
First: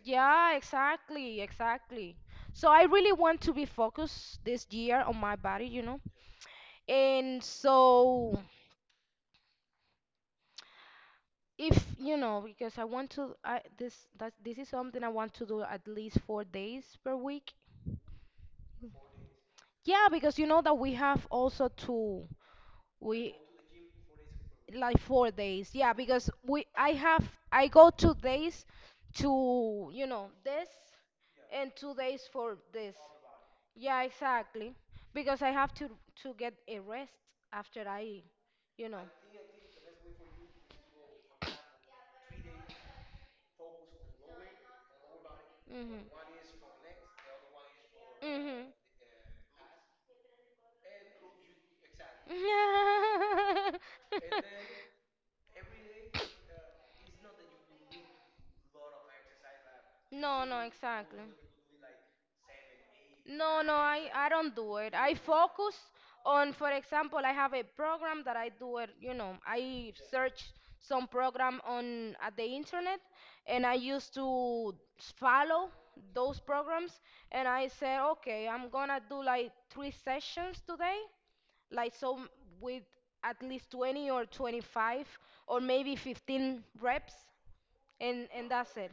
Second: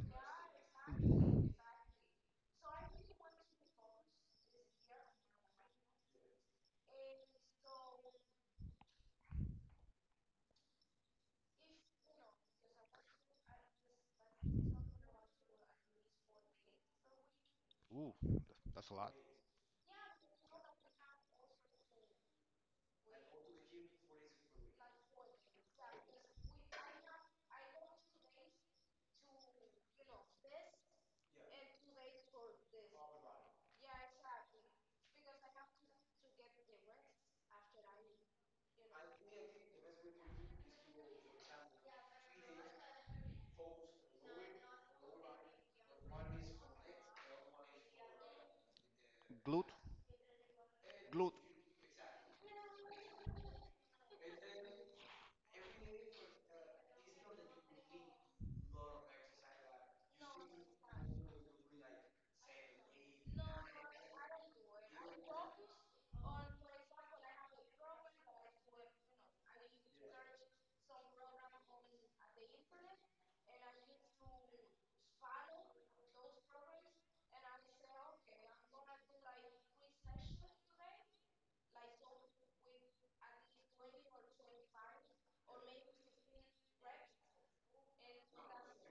yeah, exactly, exactly. So I really want to be focused this year on my body. You know, and so if you know, because I want to, I, this is something I want to do at least 4 days per week. Ooh, that's a lot. Yeah, because you know that we have also to we. Like 4 days. Yeah, because we I have I go 2 days to, you know, this, and 2 days for this. Yeah, exactly, because I have to get a rest after I you know hmm. Glute? Glute. Hmm. (laughs) No, no, exactly. No, no, I don't do it. I focus on, for example, I have a program that I do it, you know, I search some program on at the internet, and I used to follow those programs. And I say, okay, I'm gonna do like three sessions today, like so with at least 20 or 25, or maybe 15 reps, and that's it.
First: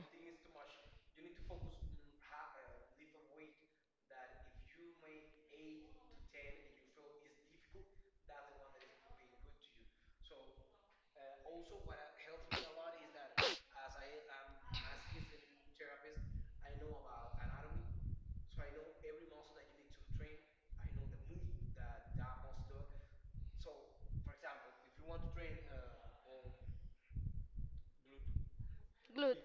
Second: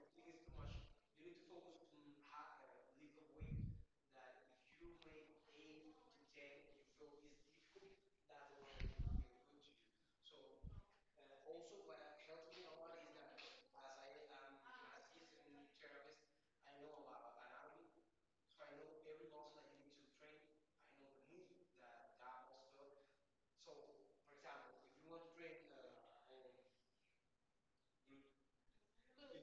Glute.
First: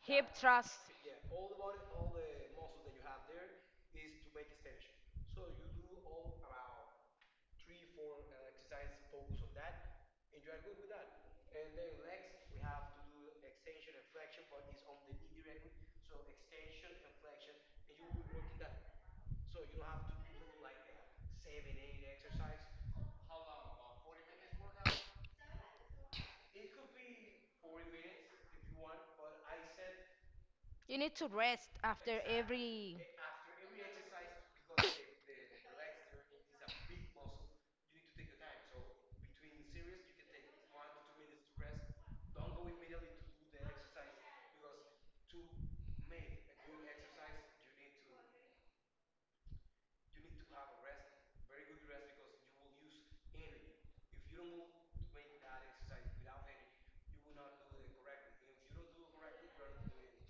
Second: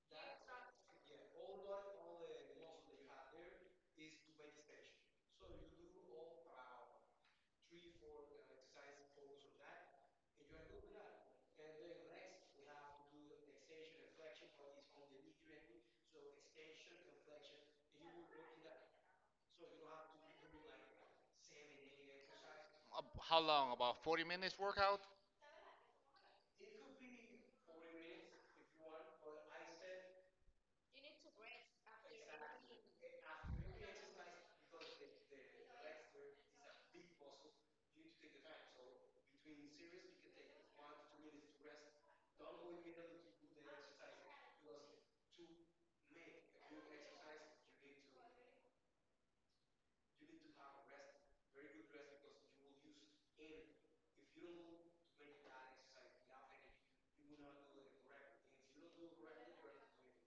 Hip thrust. How long? About 40 minutes workout? You need to rest after every.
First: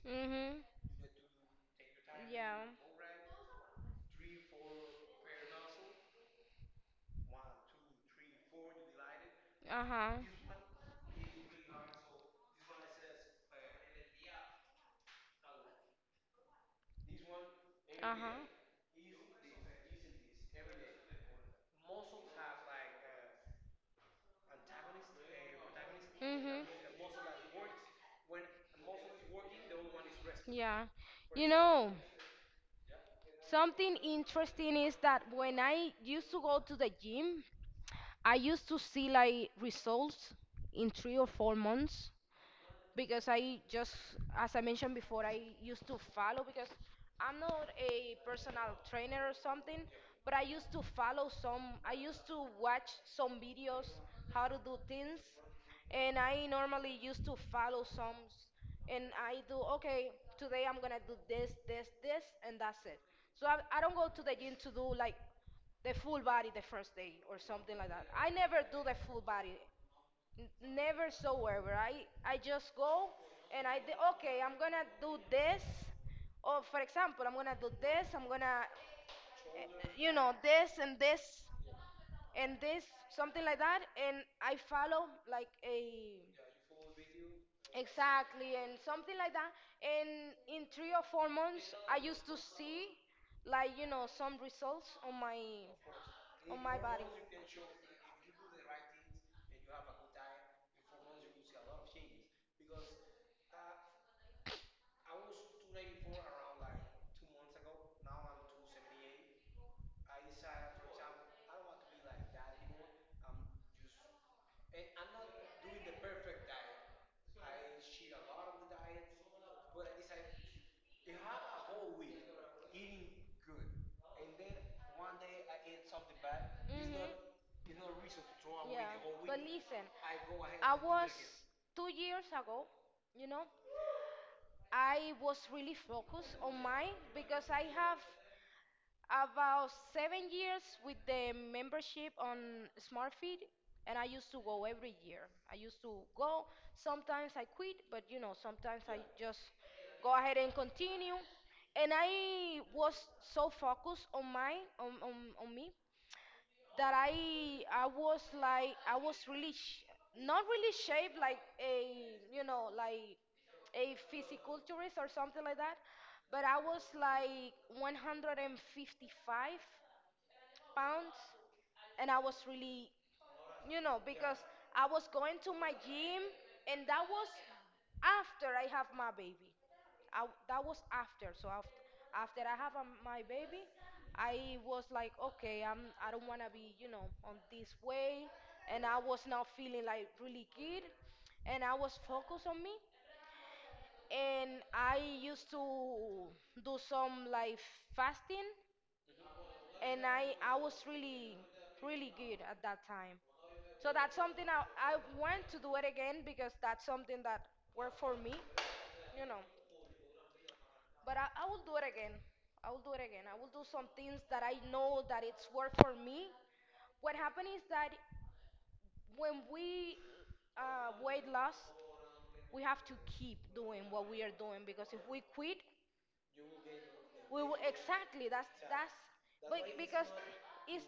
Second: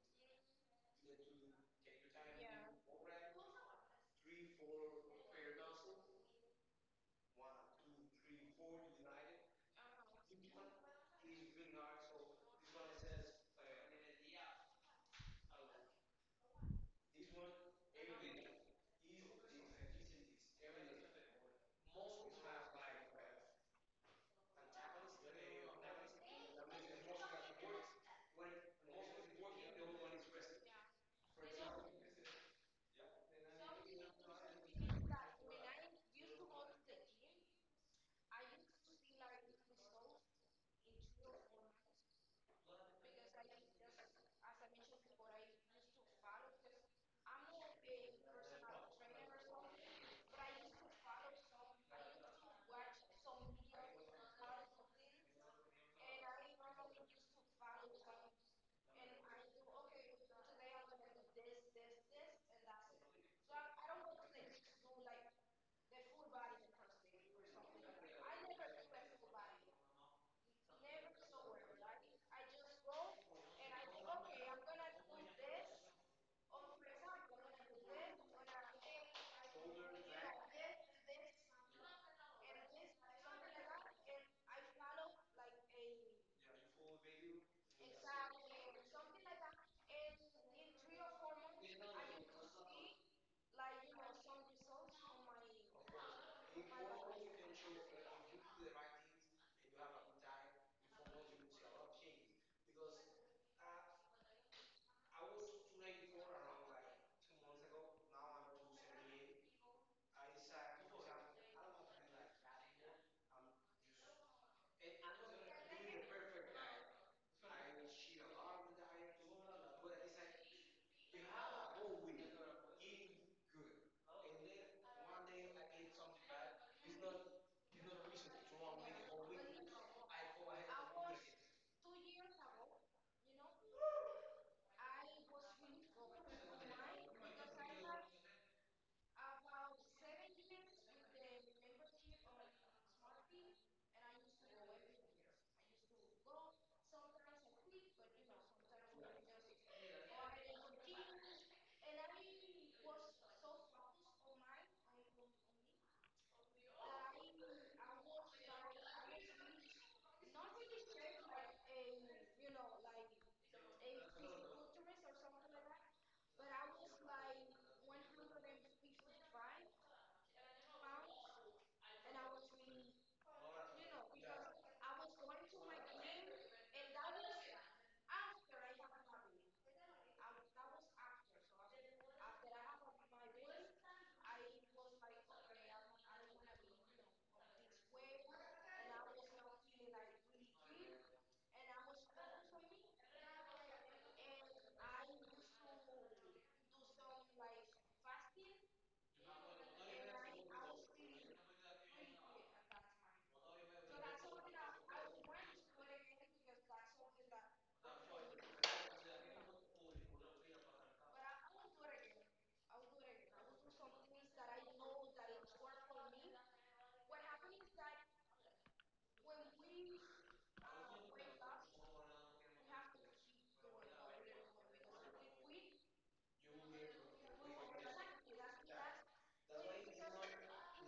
Mhm. Yeah. Uh huh. Uh huh. Mhm. Yeah. You know, something interesting is that when I used to go to the gym, I used to see like results in 3 or 4 months, because I just, as I mentioned before, I used to follow because I'm not a personal trainer or something, but I used to follow some, I used to watch some videos how to do things, and I normally used to follow some, and I do, okay, today I'm gonna do this, this, this, and that's it. So I don't go to the gym to do like the full body the first day or something like that. I never do the full body. N- Never so wherever. I just go, and okay, I'm gonna do this. Or for example, I'm gonna do this. I'm gonna, you know, this and this and this, something like that. And I follow like a, exactly, and something like that. And in 3 or 4 months, I used to see like, you know, some results on my body. Listen, again. 2 years ago, you know, I was really focused on mine because I have about 7 years with the membership on SmartFeed, and I used to go every year. I used to go. Sometimes I quit, but, you know, sometimes I just go ahead and continue. And I was so focused on me that I was like I was really not really shaped like a, you know, like a physiculturist or something like that, but I was like 155 pounds, and I was really, you know, because I was going to my gym, and that was after I have my baby. That was after. So after I have my baby, I was like, okay, I don't wanna be, you know, on this way, and I was not feeling like really good, and I was focused on me, and I used to do some like fasting. And I was really really good at that time. So that's something I want to do it again because that's something that worked for me, you know. But I will do it again. I will do it again. I will do some things that I know that it's worked for me. What happened is that when we weight loss, we have to keep doing what we are doing, because if we quit, we will, exactly, that's but because it's.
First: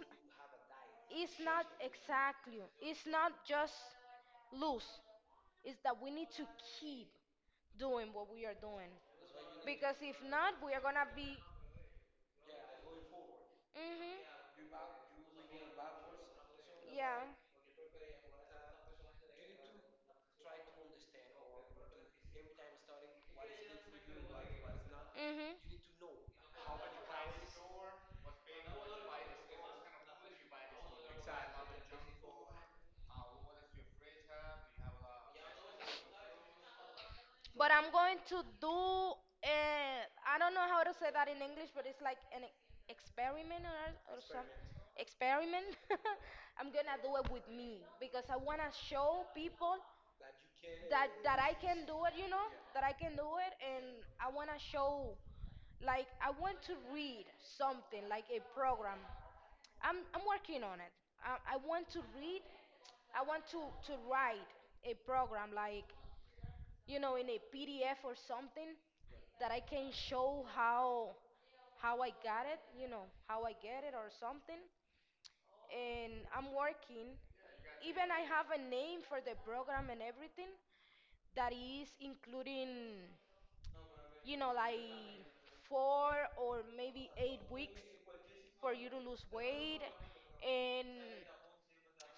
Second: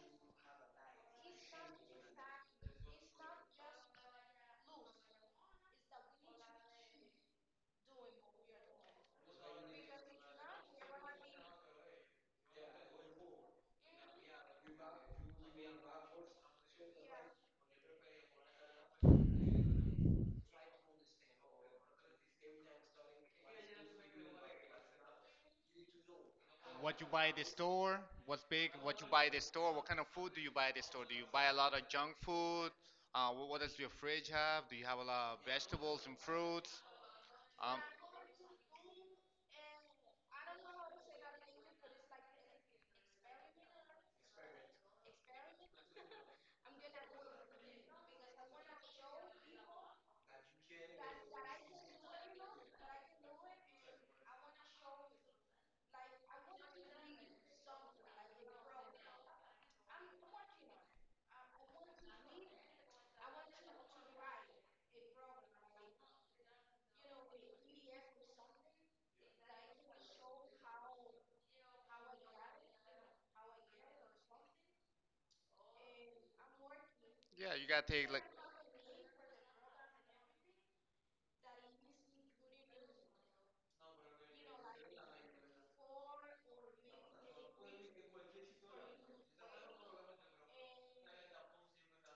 It's not exactly. It's not just lose. It's that we need to keep doing what we are doing. Because if not, we are gonna be. Hmm. Yeah. Hmm. What you buy at the store? What's big? What you buy at the store? What kind of food do you buy at the store? Do you buy a lot of junk food? What does your fridge have? Do you have a lot of vegetables and fruits? But Um, I'm going to do I don't know how to say that in English, but it's like an experiment, or some experiment. (laughs) I'm gonna do it with me because I wanna show people that I can do it, you know, that I can do it. And I wanna show, like, I want to read something like a program. I'm working on it. I want to read. I want to write a program like, you know, in a PDF or something that I can show how I got it, you know, how I get it or something. And I'm working. yeah, you gotta Even take I like have a name for the program and everything that is including, you know, like 4 or maybe 8 weeks for you to lose weight, and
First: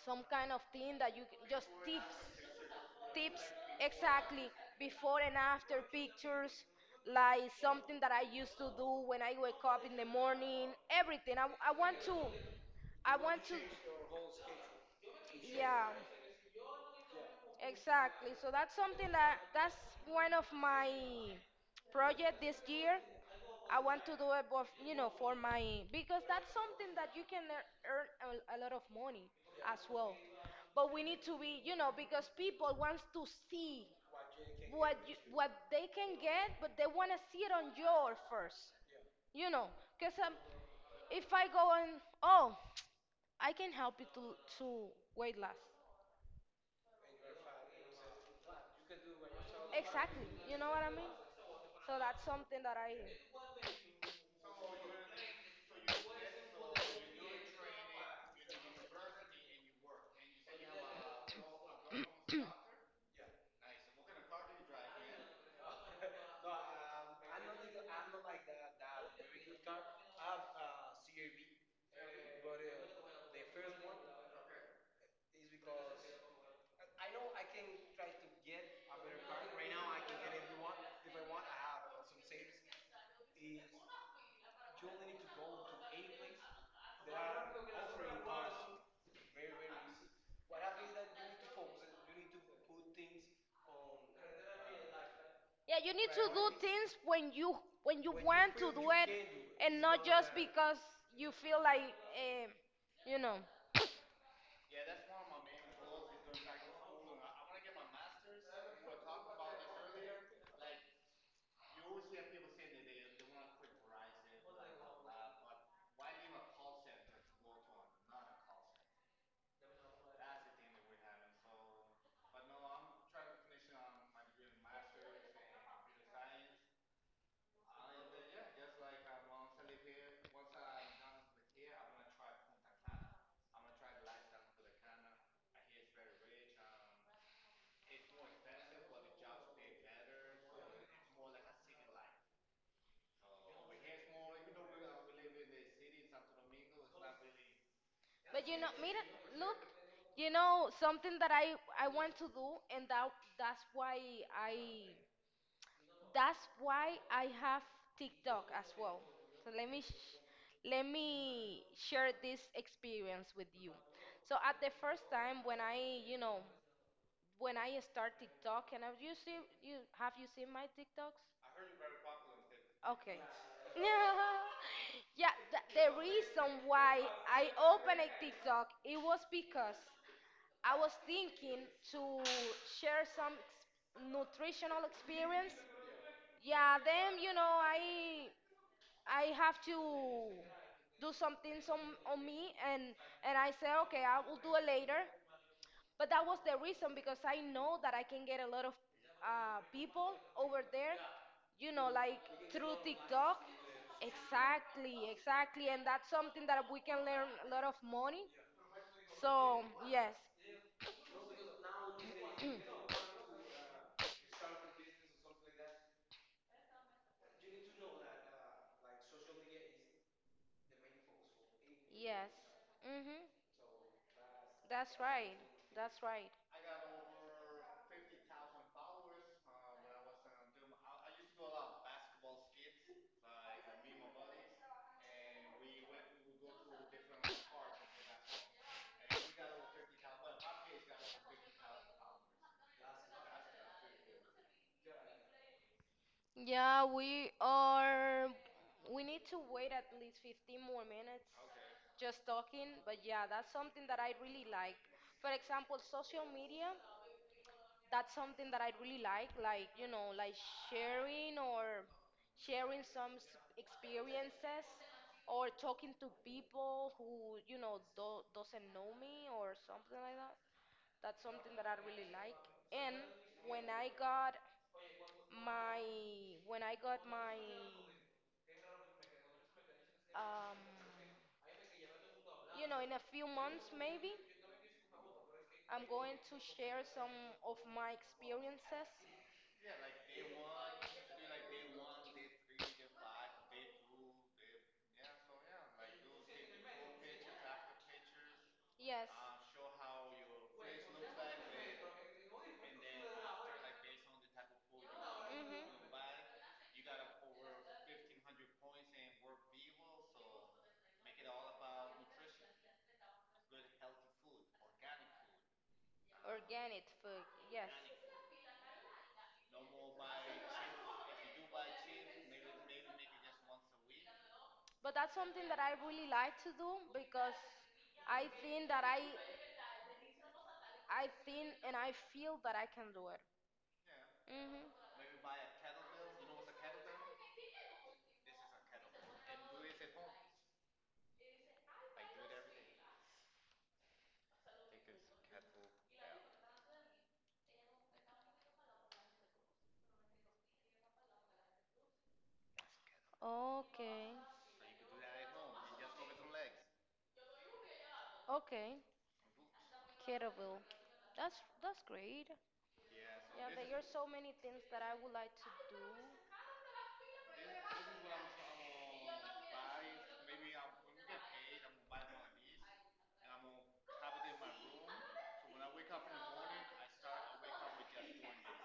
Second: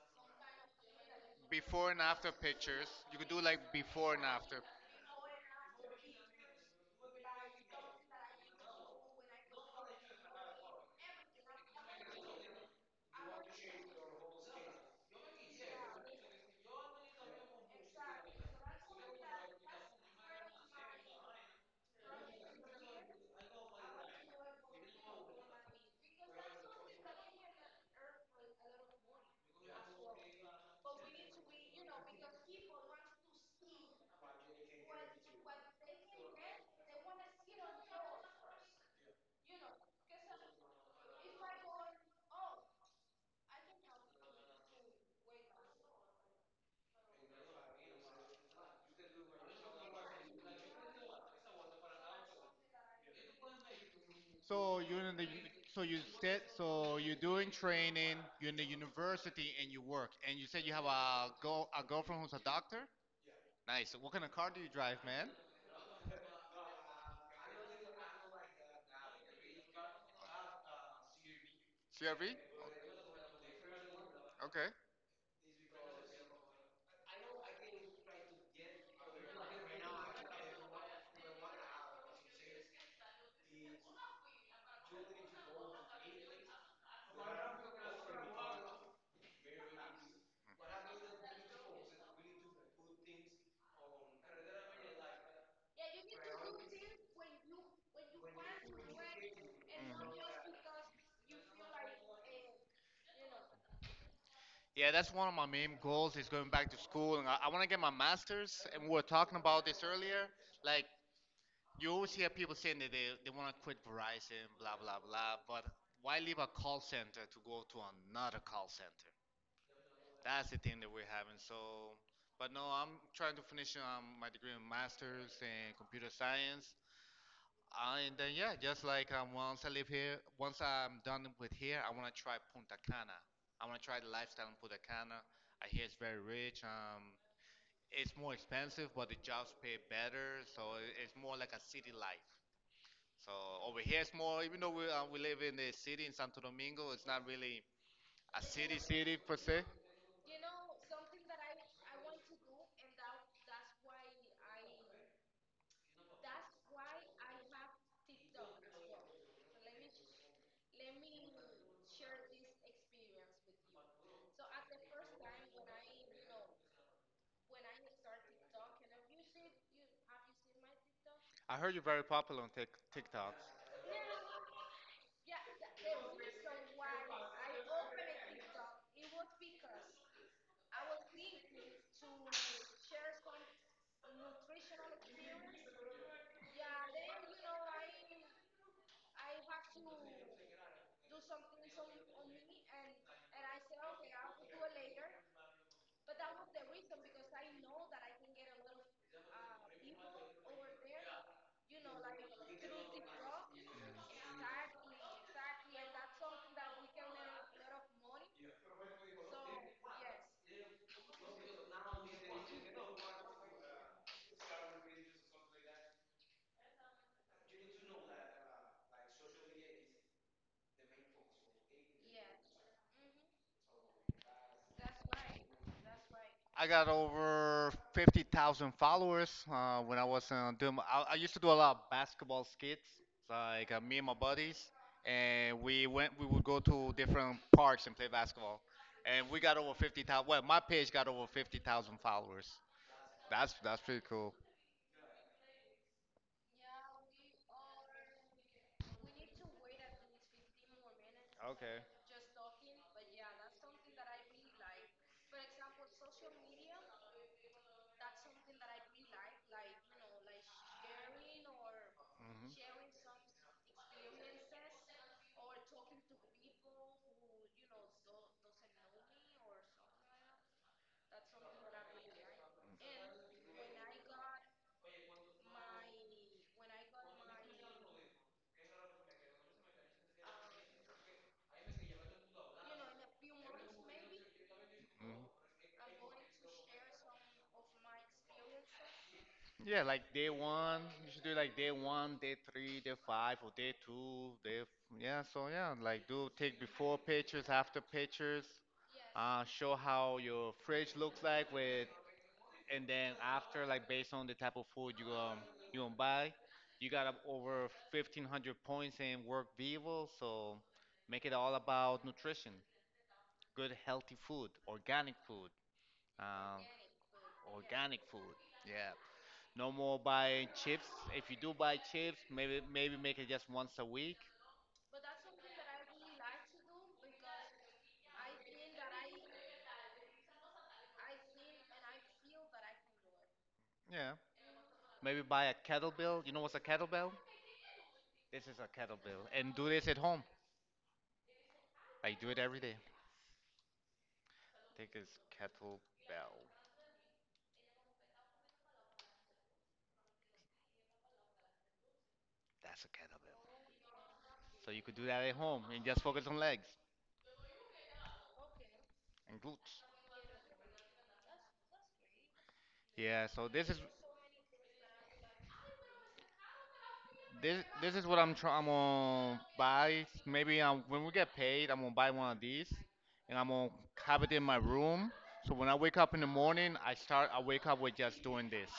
some kind of thing that you just before and tips. after pictures. You could do Tips, like before and exactly, after. before and after pictures, like something that I used to do when I wake up in the morning, everything. I want to, i want to yeah. Exactly. So that's something that's one of my project this year. I want to do it, both, you know, for my, because that's something that you can earn a lot of money as well. But we need to be, you know, because people wants to see what they can get, but they want to see it on your first, you know, because if I go and, oh, I can help you to weight loss. Exactly. You know what I mean? So that's something that I. So you're in the so you're doing training, you're in the university and you work, and you said you have a girlfriend who's a doctor. Nice. What kind of car do you drive, man? CRV. Okay. Yeah, you need Mhm. to do things when you when you want to feel, do you, it can do it, and it's not just a because you feel like you know. Yeah, that's one of my main goals is going back to school, and I want to get my master's. And we were talking about this earlier. Like you always hear people saying that they want to quit Verizon, blah, blah, blah, but why leave a call center to go to another call center? That's the thing that we're having. So, but no, I'm trying to finish my degree in master's in computer science. And then, yeah, just like, once I live here, once I'm done with here, I want to try Punta Cana. I want to try the lifestyle in Punta Cana. I hear it's very rich. It's more expensive, but the jobs pay better. So it's more like a city life. So over here it's more, even though we live in the city in Santo Domingo, it's not really a But, you city know, city mira, per se. look, you know something that I want to do, and I that's why I have TikTok as well. So let me share this experience with you. So at the first time when I, you know, when I start TikTok, and have you seen my TikToks? I heard you're very popular on Okay. TikTok. (laughs) Yeah, the reason why I opened a TikTok, it was because I was thinking to share some nutritional experience. Yeah, then, you know, I have to do some things on, me, and I said, okay, I will do it later, but that was the reason because I know that I can get a lot of people over there, you know, like through TikTok. Exactly, exactly. And that's something that we can learn a lot of money. So, yes, yes. Mm-hmm. That's right. That's right. I got over 50,000 followers when I was doing. I used to do a lot of basketball skits, like me and my buddies, and we went. We would go to different parks and play basketball, and we got over 50,000. Well, my page got over 50,000 followers. That's pretty cool. Yeah, we are. We need to wait at least 15 more minutes, Okay. just talking. But yeah, that's something that I really like. For example, social media — that's something that I really like, you know, like sharing or Hmm. sharing some experiences, or talking to people who, you know, doesn't know me or something like that. That's something that I really like. And when I got my when I got my, um, you know, in a few months maybe, Mhm. I'm going to share some of my experiences. Yeah, like day one, you should do like day one, day three, day five, or day two, yeah. So yeah, like do take before pictures, after pictures, Yes. Mhm. show how your fridge looks like with, and then after, like based on the type of food you gonna buy, you got up over 1,500 points in Work Vivo, so make it all about nutrition, good healthy food, organic food. Um, Organic food, yes. Organic food. Yeah, no more buying chips. If you do buy chips, maybe make it just once a week. But that's something that I really like to do because I think that I think and I feel that I can do it. Yeah, Mhm. maybe buy a kettlebell. You know what's a kettlebell? This is a kettlebell, and do this at home. I do it every day. Take this kettlebell. That's a kettlebell. Okay. So you could do that at home and just focus on legs Okay. and glutes. Kettlebell. That's great. Yeah. So Yeah, this is there are so many things that I would like to do. This this is what I'm trying. I'm gonna buy. Maybe when we get paid, I'm gonna buy one of these, and I'm gonna have it in my room. So when I wake up in the morning, I start. I wake up with just doing this.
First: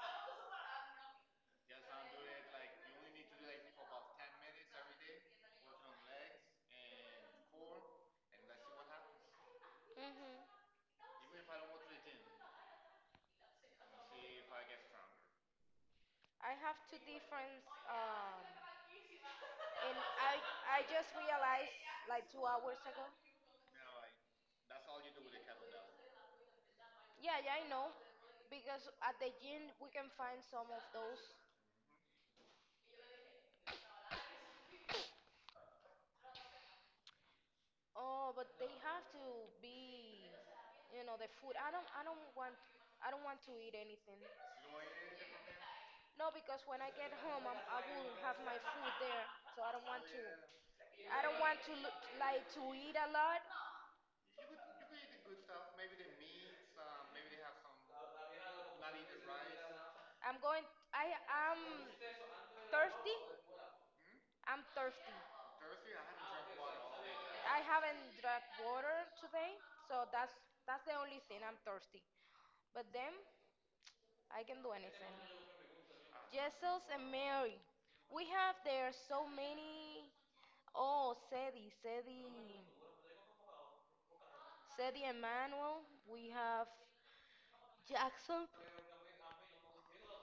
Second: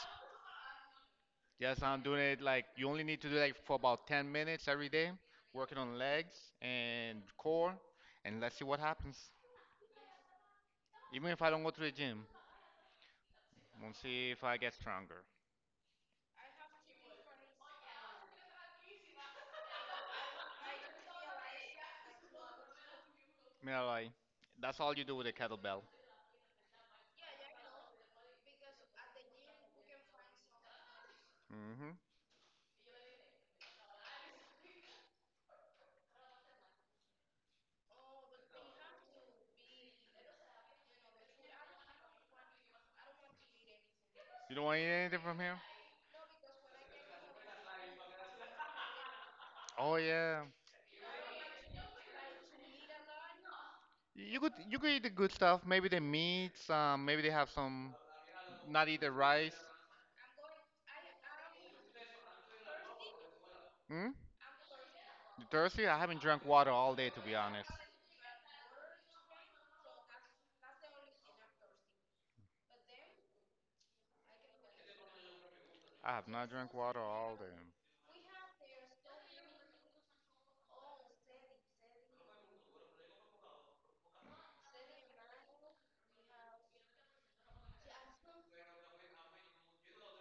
Just I'm doing it like you only need to do like for about 10 minutes every day, working on legs and core, and let's see what happens. Mhm. Even if I don't go to the gym, we'll see if I get stronger. I have two different, and I just realized like 2 hours ago. Yeah, like that's all you do with a kettlebell. Yeah, yeah, I know, because at the gym we can find some of those. hmm Oh, but they have to be, you know, the food. I don't want to eat anything. You don't want to eat anything from here? No, because when I get home, I will have my food there, so I don't Oh want yeah. I don't want to look, like to eat a lot. You could eat the good stuff. Maybe the meats. Maybe they have some. Not eat the rice. I'm going. I am thirsty. Hmm? I'm thirsty. You thirsty? I haven't drank water all day, to be I honest. haven't drank water today, so that's the only thing. I'm thirsty. But then I can do anything. I have not drank Jesus water and all day. Mary. We have there so many. Oh, Sedi Emmanuel. We have Jackson.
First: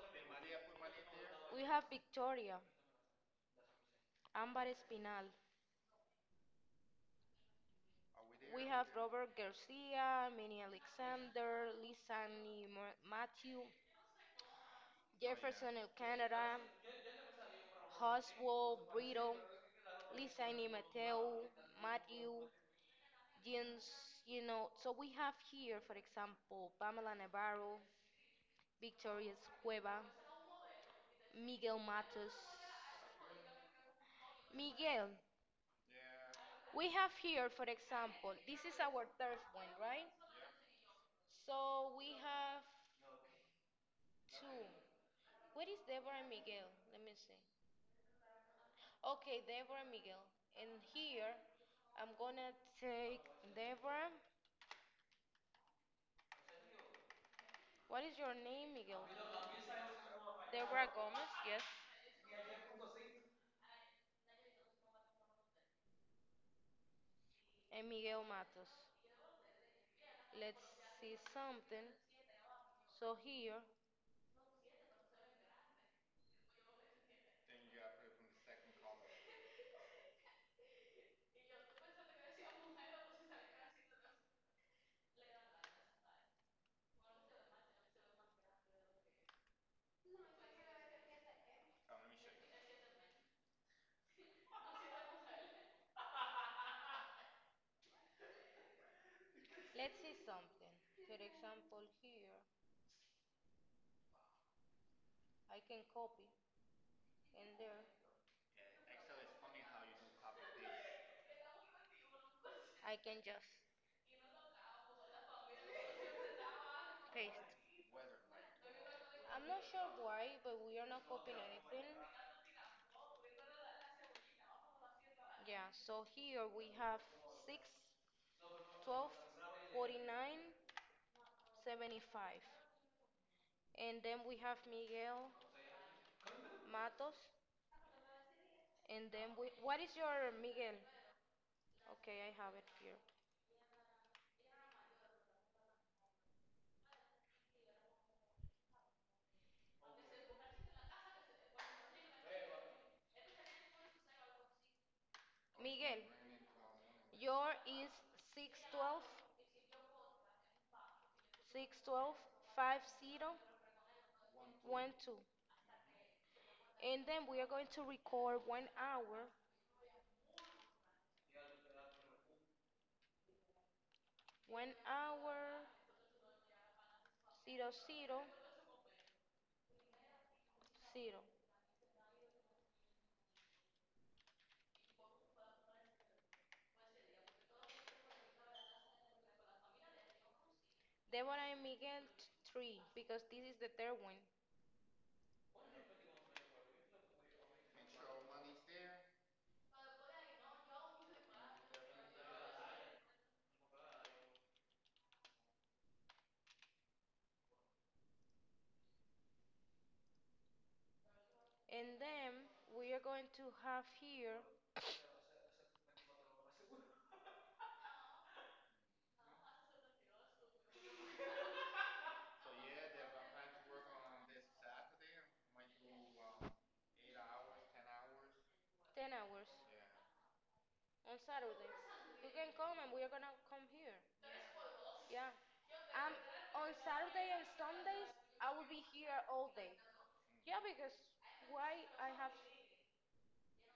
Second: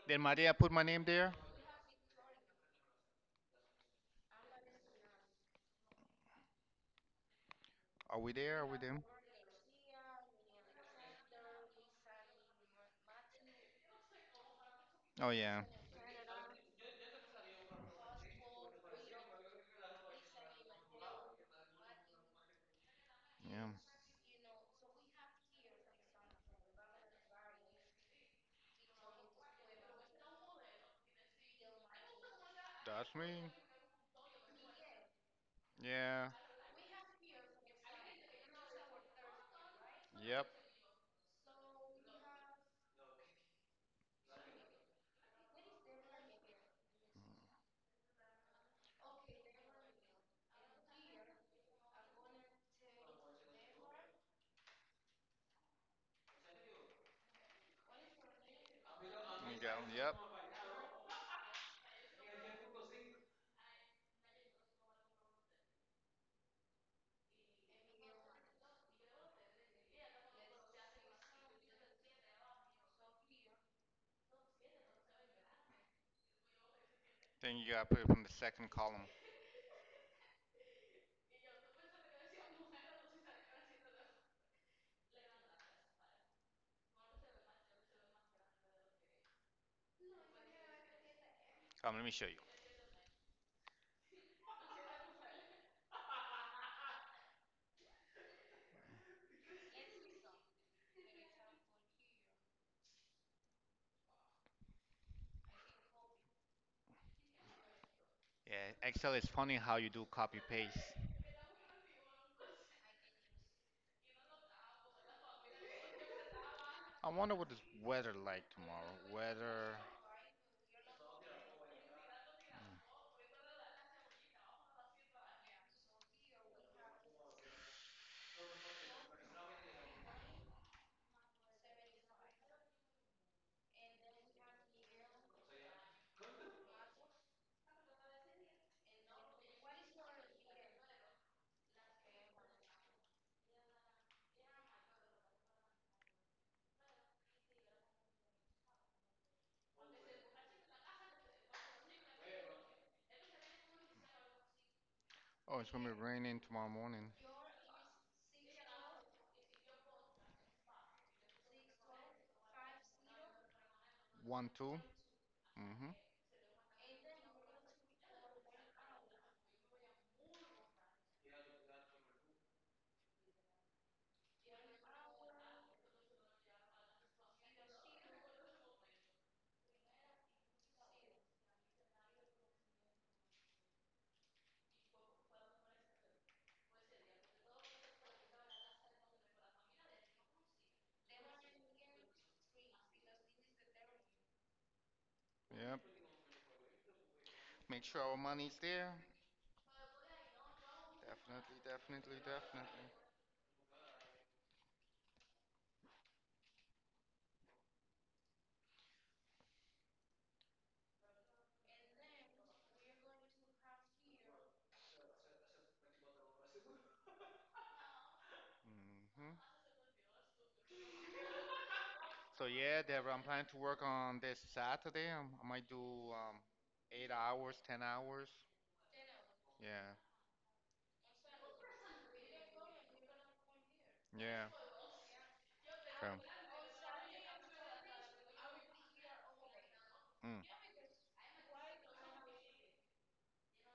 Did Maria put my name there? We have Victoria, Ámbar Espinal. We Are we have there? Robert Garcia, Minnie Alexander, Lisani Matthew, Oh yeah, Jefferson El Canada, Oswald Brito, Lisa and Mateo, Matthew, yeah. Jens. So we have here, for example, Pamela Navarro, Victoria Cueva, Miguel Matos. That's me. Miguel, Yeah. we have here, for example, this is our third one, right? Yep. So we have two. What is Deborah and Miguel? Let me see. Okay, Deborah and Miguel. And here, I'm gonna take Deborah. What is your name, Miguel? You got. Yep. Deborah Gomez, yes. And Miguel Matos. Let's see something. So here, Then you gotta put it from the second column. Come, let me show you. let's see something. For example, here, I can copy, and there, Yeah, Excel is funny how you do copy paste. I can just. I wonder pa- what this weather like tomorrow. I'm not Weather. sure why, but we are not copying anything. Yeah, so here we have 6, 12, 49, 75. And then we have Miguel Matos. And then we. What is your Miguel? Okay, I have it here. Oh, it's gonna be Miguel, raining tomorrow morning. your is 612. Six twelve five zero One, two. one two, Mm-hmm. And then we are going to record 1 hour, one hour, zero, zero, zero. Deborah and Miguel, three, because this is the third one. Yep. Make sure our money's there. Definitely, definitely, definitely. And then we are going to have here Mm-hmm. So yeah, Deborah, I'm planning to work on this Saturday. I might do um, 8 hours, 10 hours. 10 hours Yeah. on Saturdays. You can come and we are going to come here. Yeah. Yeah. Okay. Um, on Saturday and Sundays, I will be here all day. Mm. Yeah, because why I have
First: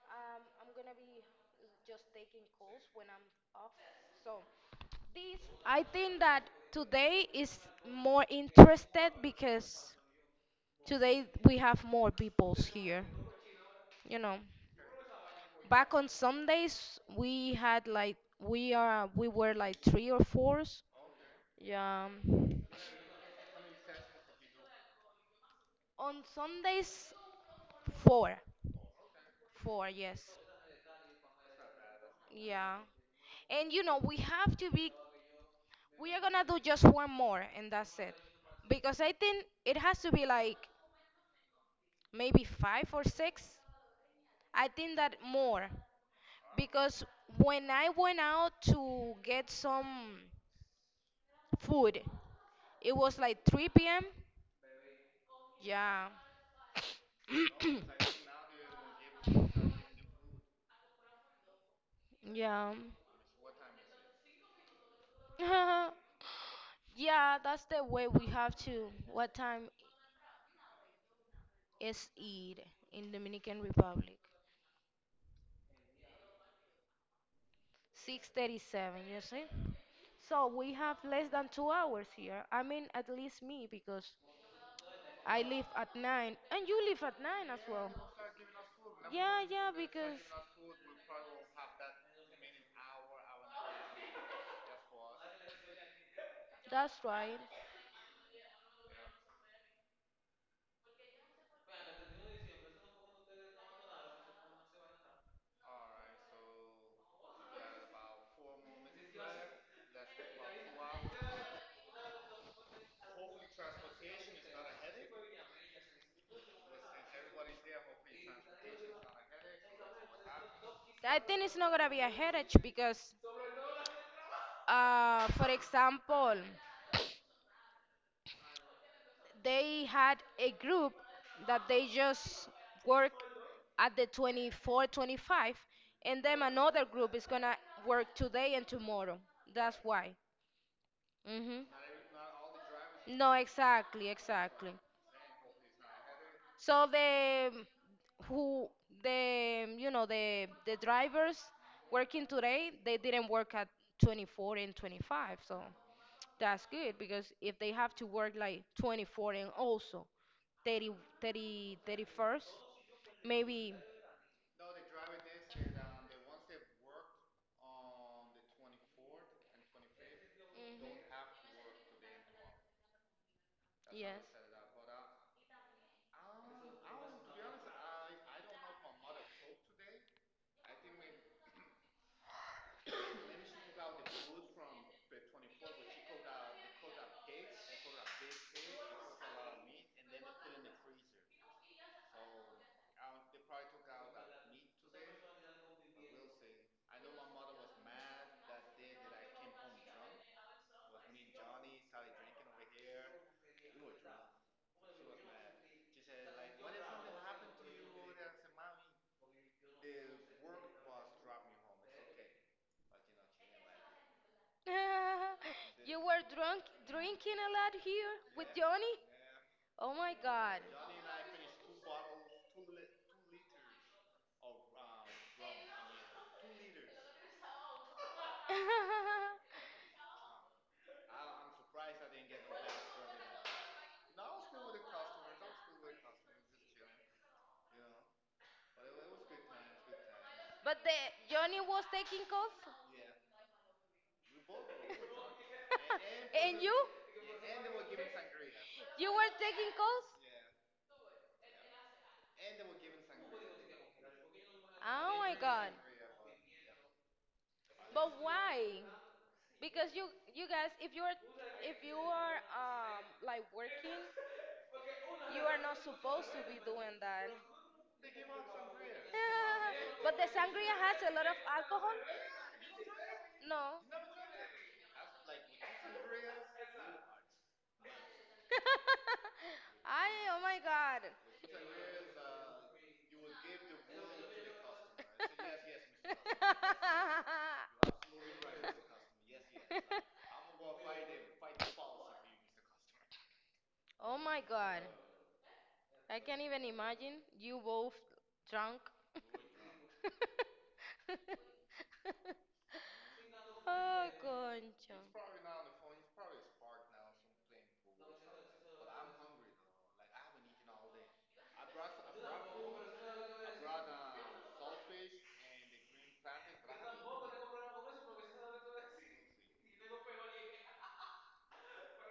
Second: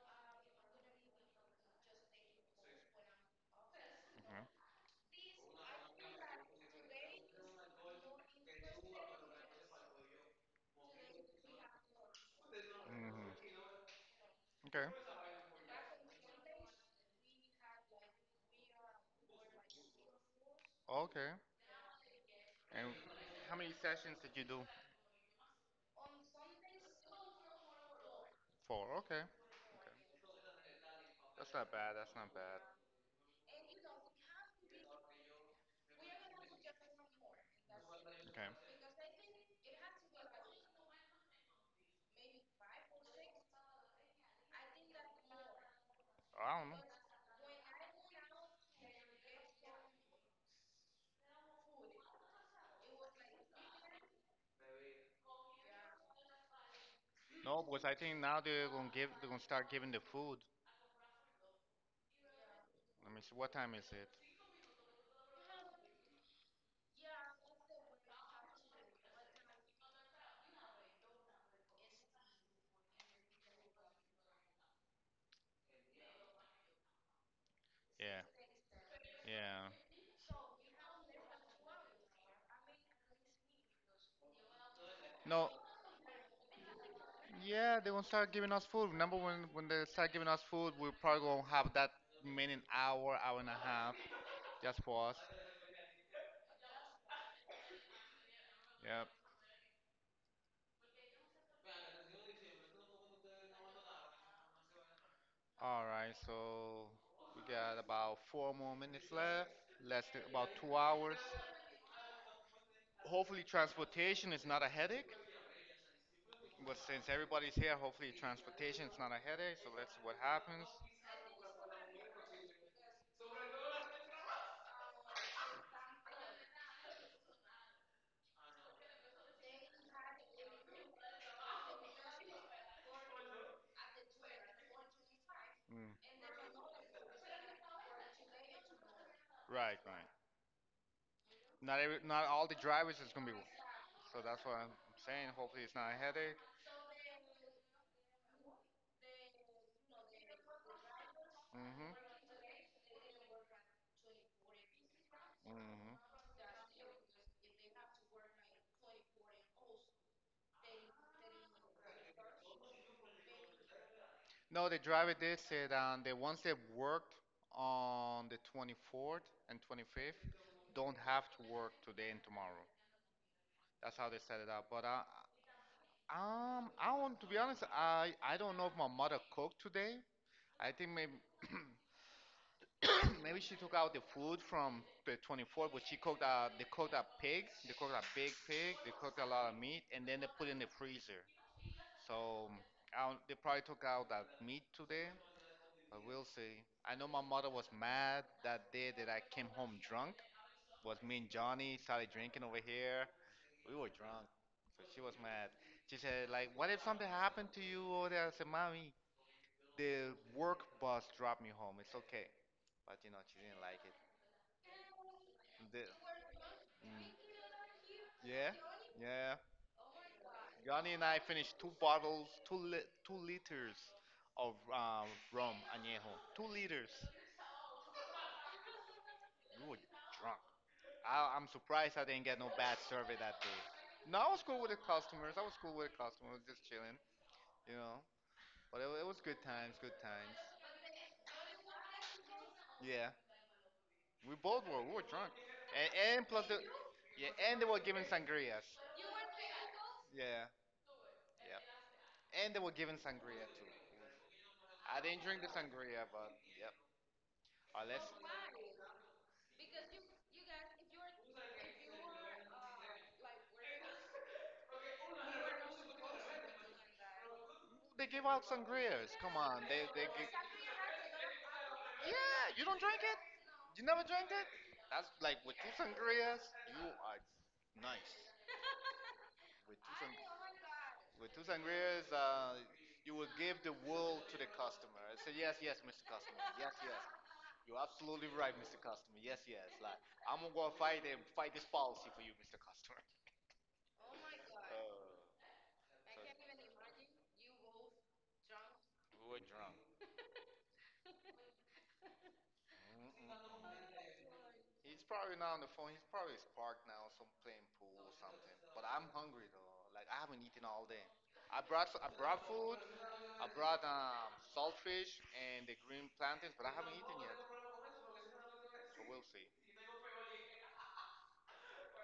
I'm gonna be just taking calls when I'm off. So Okay. this, I think that today is more interested because today we have more peoples here. hmm You know, Okay. back on Sundays we had, like, we were like three or fours. Okay. Yeah. And how many sessions did you do? On Sundays, four, Four. Okay. four, yes. That's not bad. That's not bad. Yeah. And, you know, we have to be we are gonna do just one more, and that's it. Okay. Because I think it has to be like maybe five or six. I think that more. I don't know. Because when I went out to get some food, it was like 3 p.m. Yeah. No, because I (coughs) think now they're gonna give. They're gonna start giving the food. Yeah. Let me see. What time is it? (laughs) Yeah, that's the way we have to — what time is it in Dominican Republic? Yeah, 6:37, you see? yeah. So we have less than 2 hours here. I mean, at least me, because I No, leave at 9, and you leave at 9 as yeah, well. they won't start giving us food. Remember when Yeah, when yeah, they start because giving us food, we probably won't have that remaining hour, hour and a half just for us. that's right. Yep. All right. So we got about four more minutes left. Less than about 2 hours. Hopefully, transportation is not a headache. But since everybody's here, hopefully transportation is not a headache. So let's see what happens. I think it's not gonna be a headache because, for example, they had a group that they just work at the 24:25, Mm. and then another group is gonna work today and tomorrow. Right, That's right. why. Hmm. Not all the drivers is gonna No, be. exactly, So that's what I'm exactly. saying. Hopefully, it's not a headache. So who the, you know, the drivers hmm working today, they didn't work at 24 and 25. So hmm that's good because if they have to work like 24 and also 30 30 31st, maybe. No, the driver did say that the ones that worked on the 24th and 25th Mhm. don't have to work today and tomorrow. That's how they Yes. set it up. I want to be honest. I don't know if my mother cooked today. I think maybe (clears throat) (coughs) maybe she took out the food from the 24th, but she cooked. They cooked a pig. They cooked a big pig. They cooked a lot of meat, and then they put it in the freezer. So I don't- they probably took out that meat today, but we'll see. I know my mother was mad that day that I came home drunk. Was me and Johnny started drinking over here. We were drunk, so she was mad. She said, like, what if something happened to you over there? I said, mommy, the work bus dropped me home. It's okay. But you know, she didn't like it. (laughs) The- You were drunk mm. drinking a lot here with Yeah, Johnny? yeah. Oh my god. Gani and I finished two bottles, 2 liters of rum añejo. 2 liters. (laughs) We were drunk. I'm surprised I didn't get no bad survey that day. No, I was cool with the customers. I was cool with the customers, just chilling, you know. It was good times, good times. But the Johnny was taking calls? Yeah, we both were. We were drunk, and, and (laughs) plus the, And you? yeah, and they were giving sangrias. You were taking calls? Yeah, yeah, and they were giving sangria too. I Oh didn't my drink the god. sangria, but yep. Unless. But why? Because you guys, if you are like working, you are not supposed to be doing that. They give out sangrias. Come on, they (laughs) they But the give. sangria has a lot of alcohol? Yeah, you don't drink it. No. You never drank it. That's like with two sangrias, you are nice. With two I, oh my god. sang- with two sangrias, you will give the world to the customer. I say yes, yes, Mr. Customer. (laughs) Yes, yes. You're absolutely right, Mr. Customer. Yes, yes. Like I'm gonna go fight and fight this policy for you, Mr. Customer. (laughs) Oh Oh my my God. God. I Can't can't even even imagine imagine you you both. both drunk. We were drunk. Mm, mm, mm. Oh, He's concha. probably not on the phone. He's probably parked now, some playing pool or something. But I'm hungry though. Like I haven't eaten all day. I brought food. I brought saltfish and the green plantains, but I haven't eaten yet. So we'll see.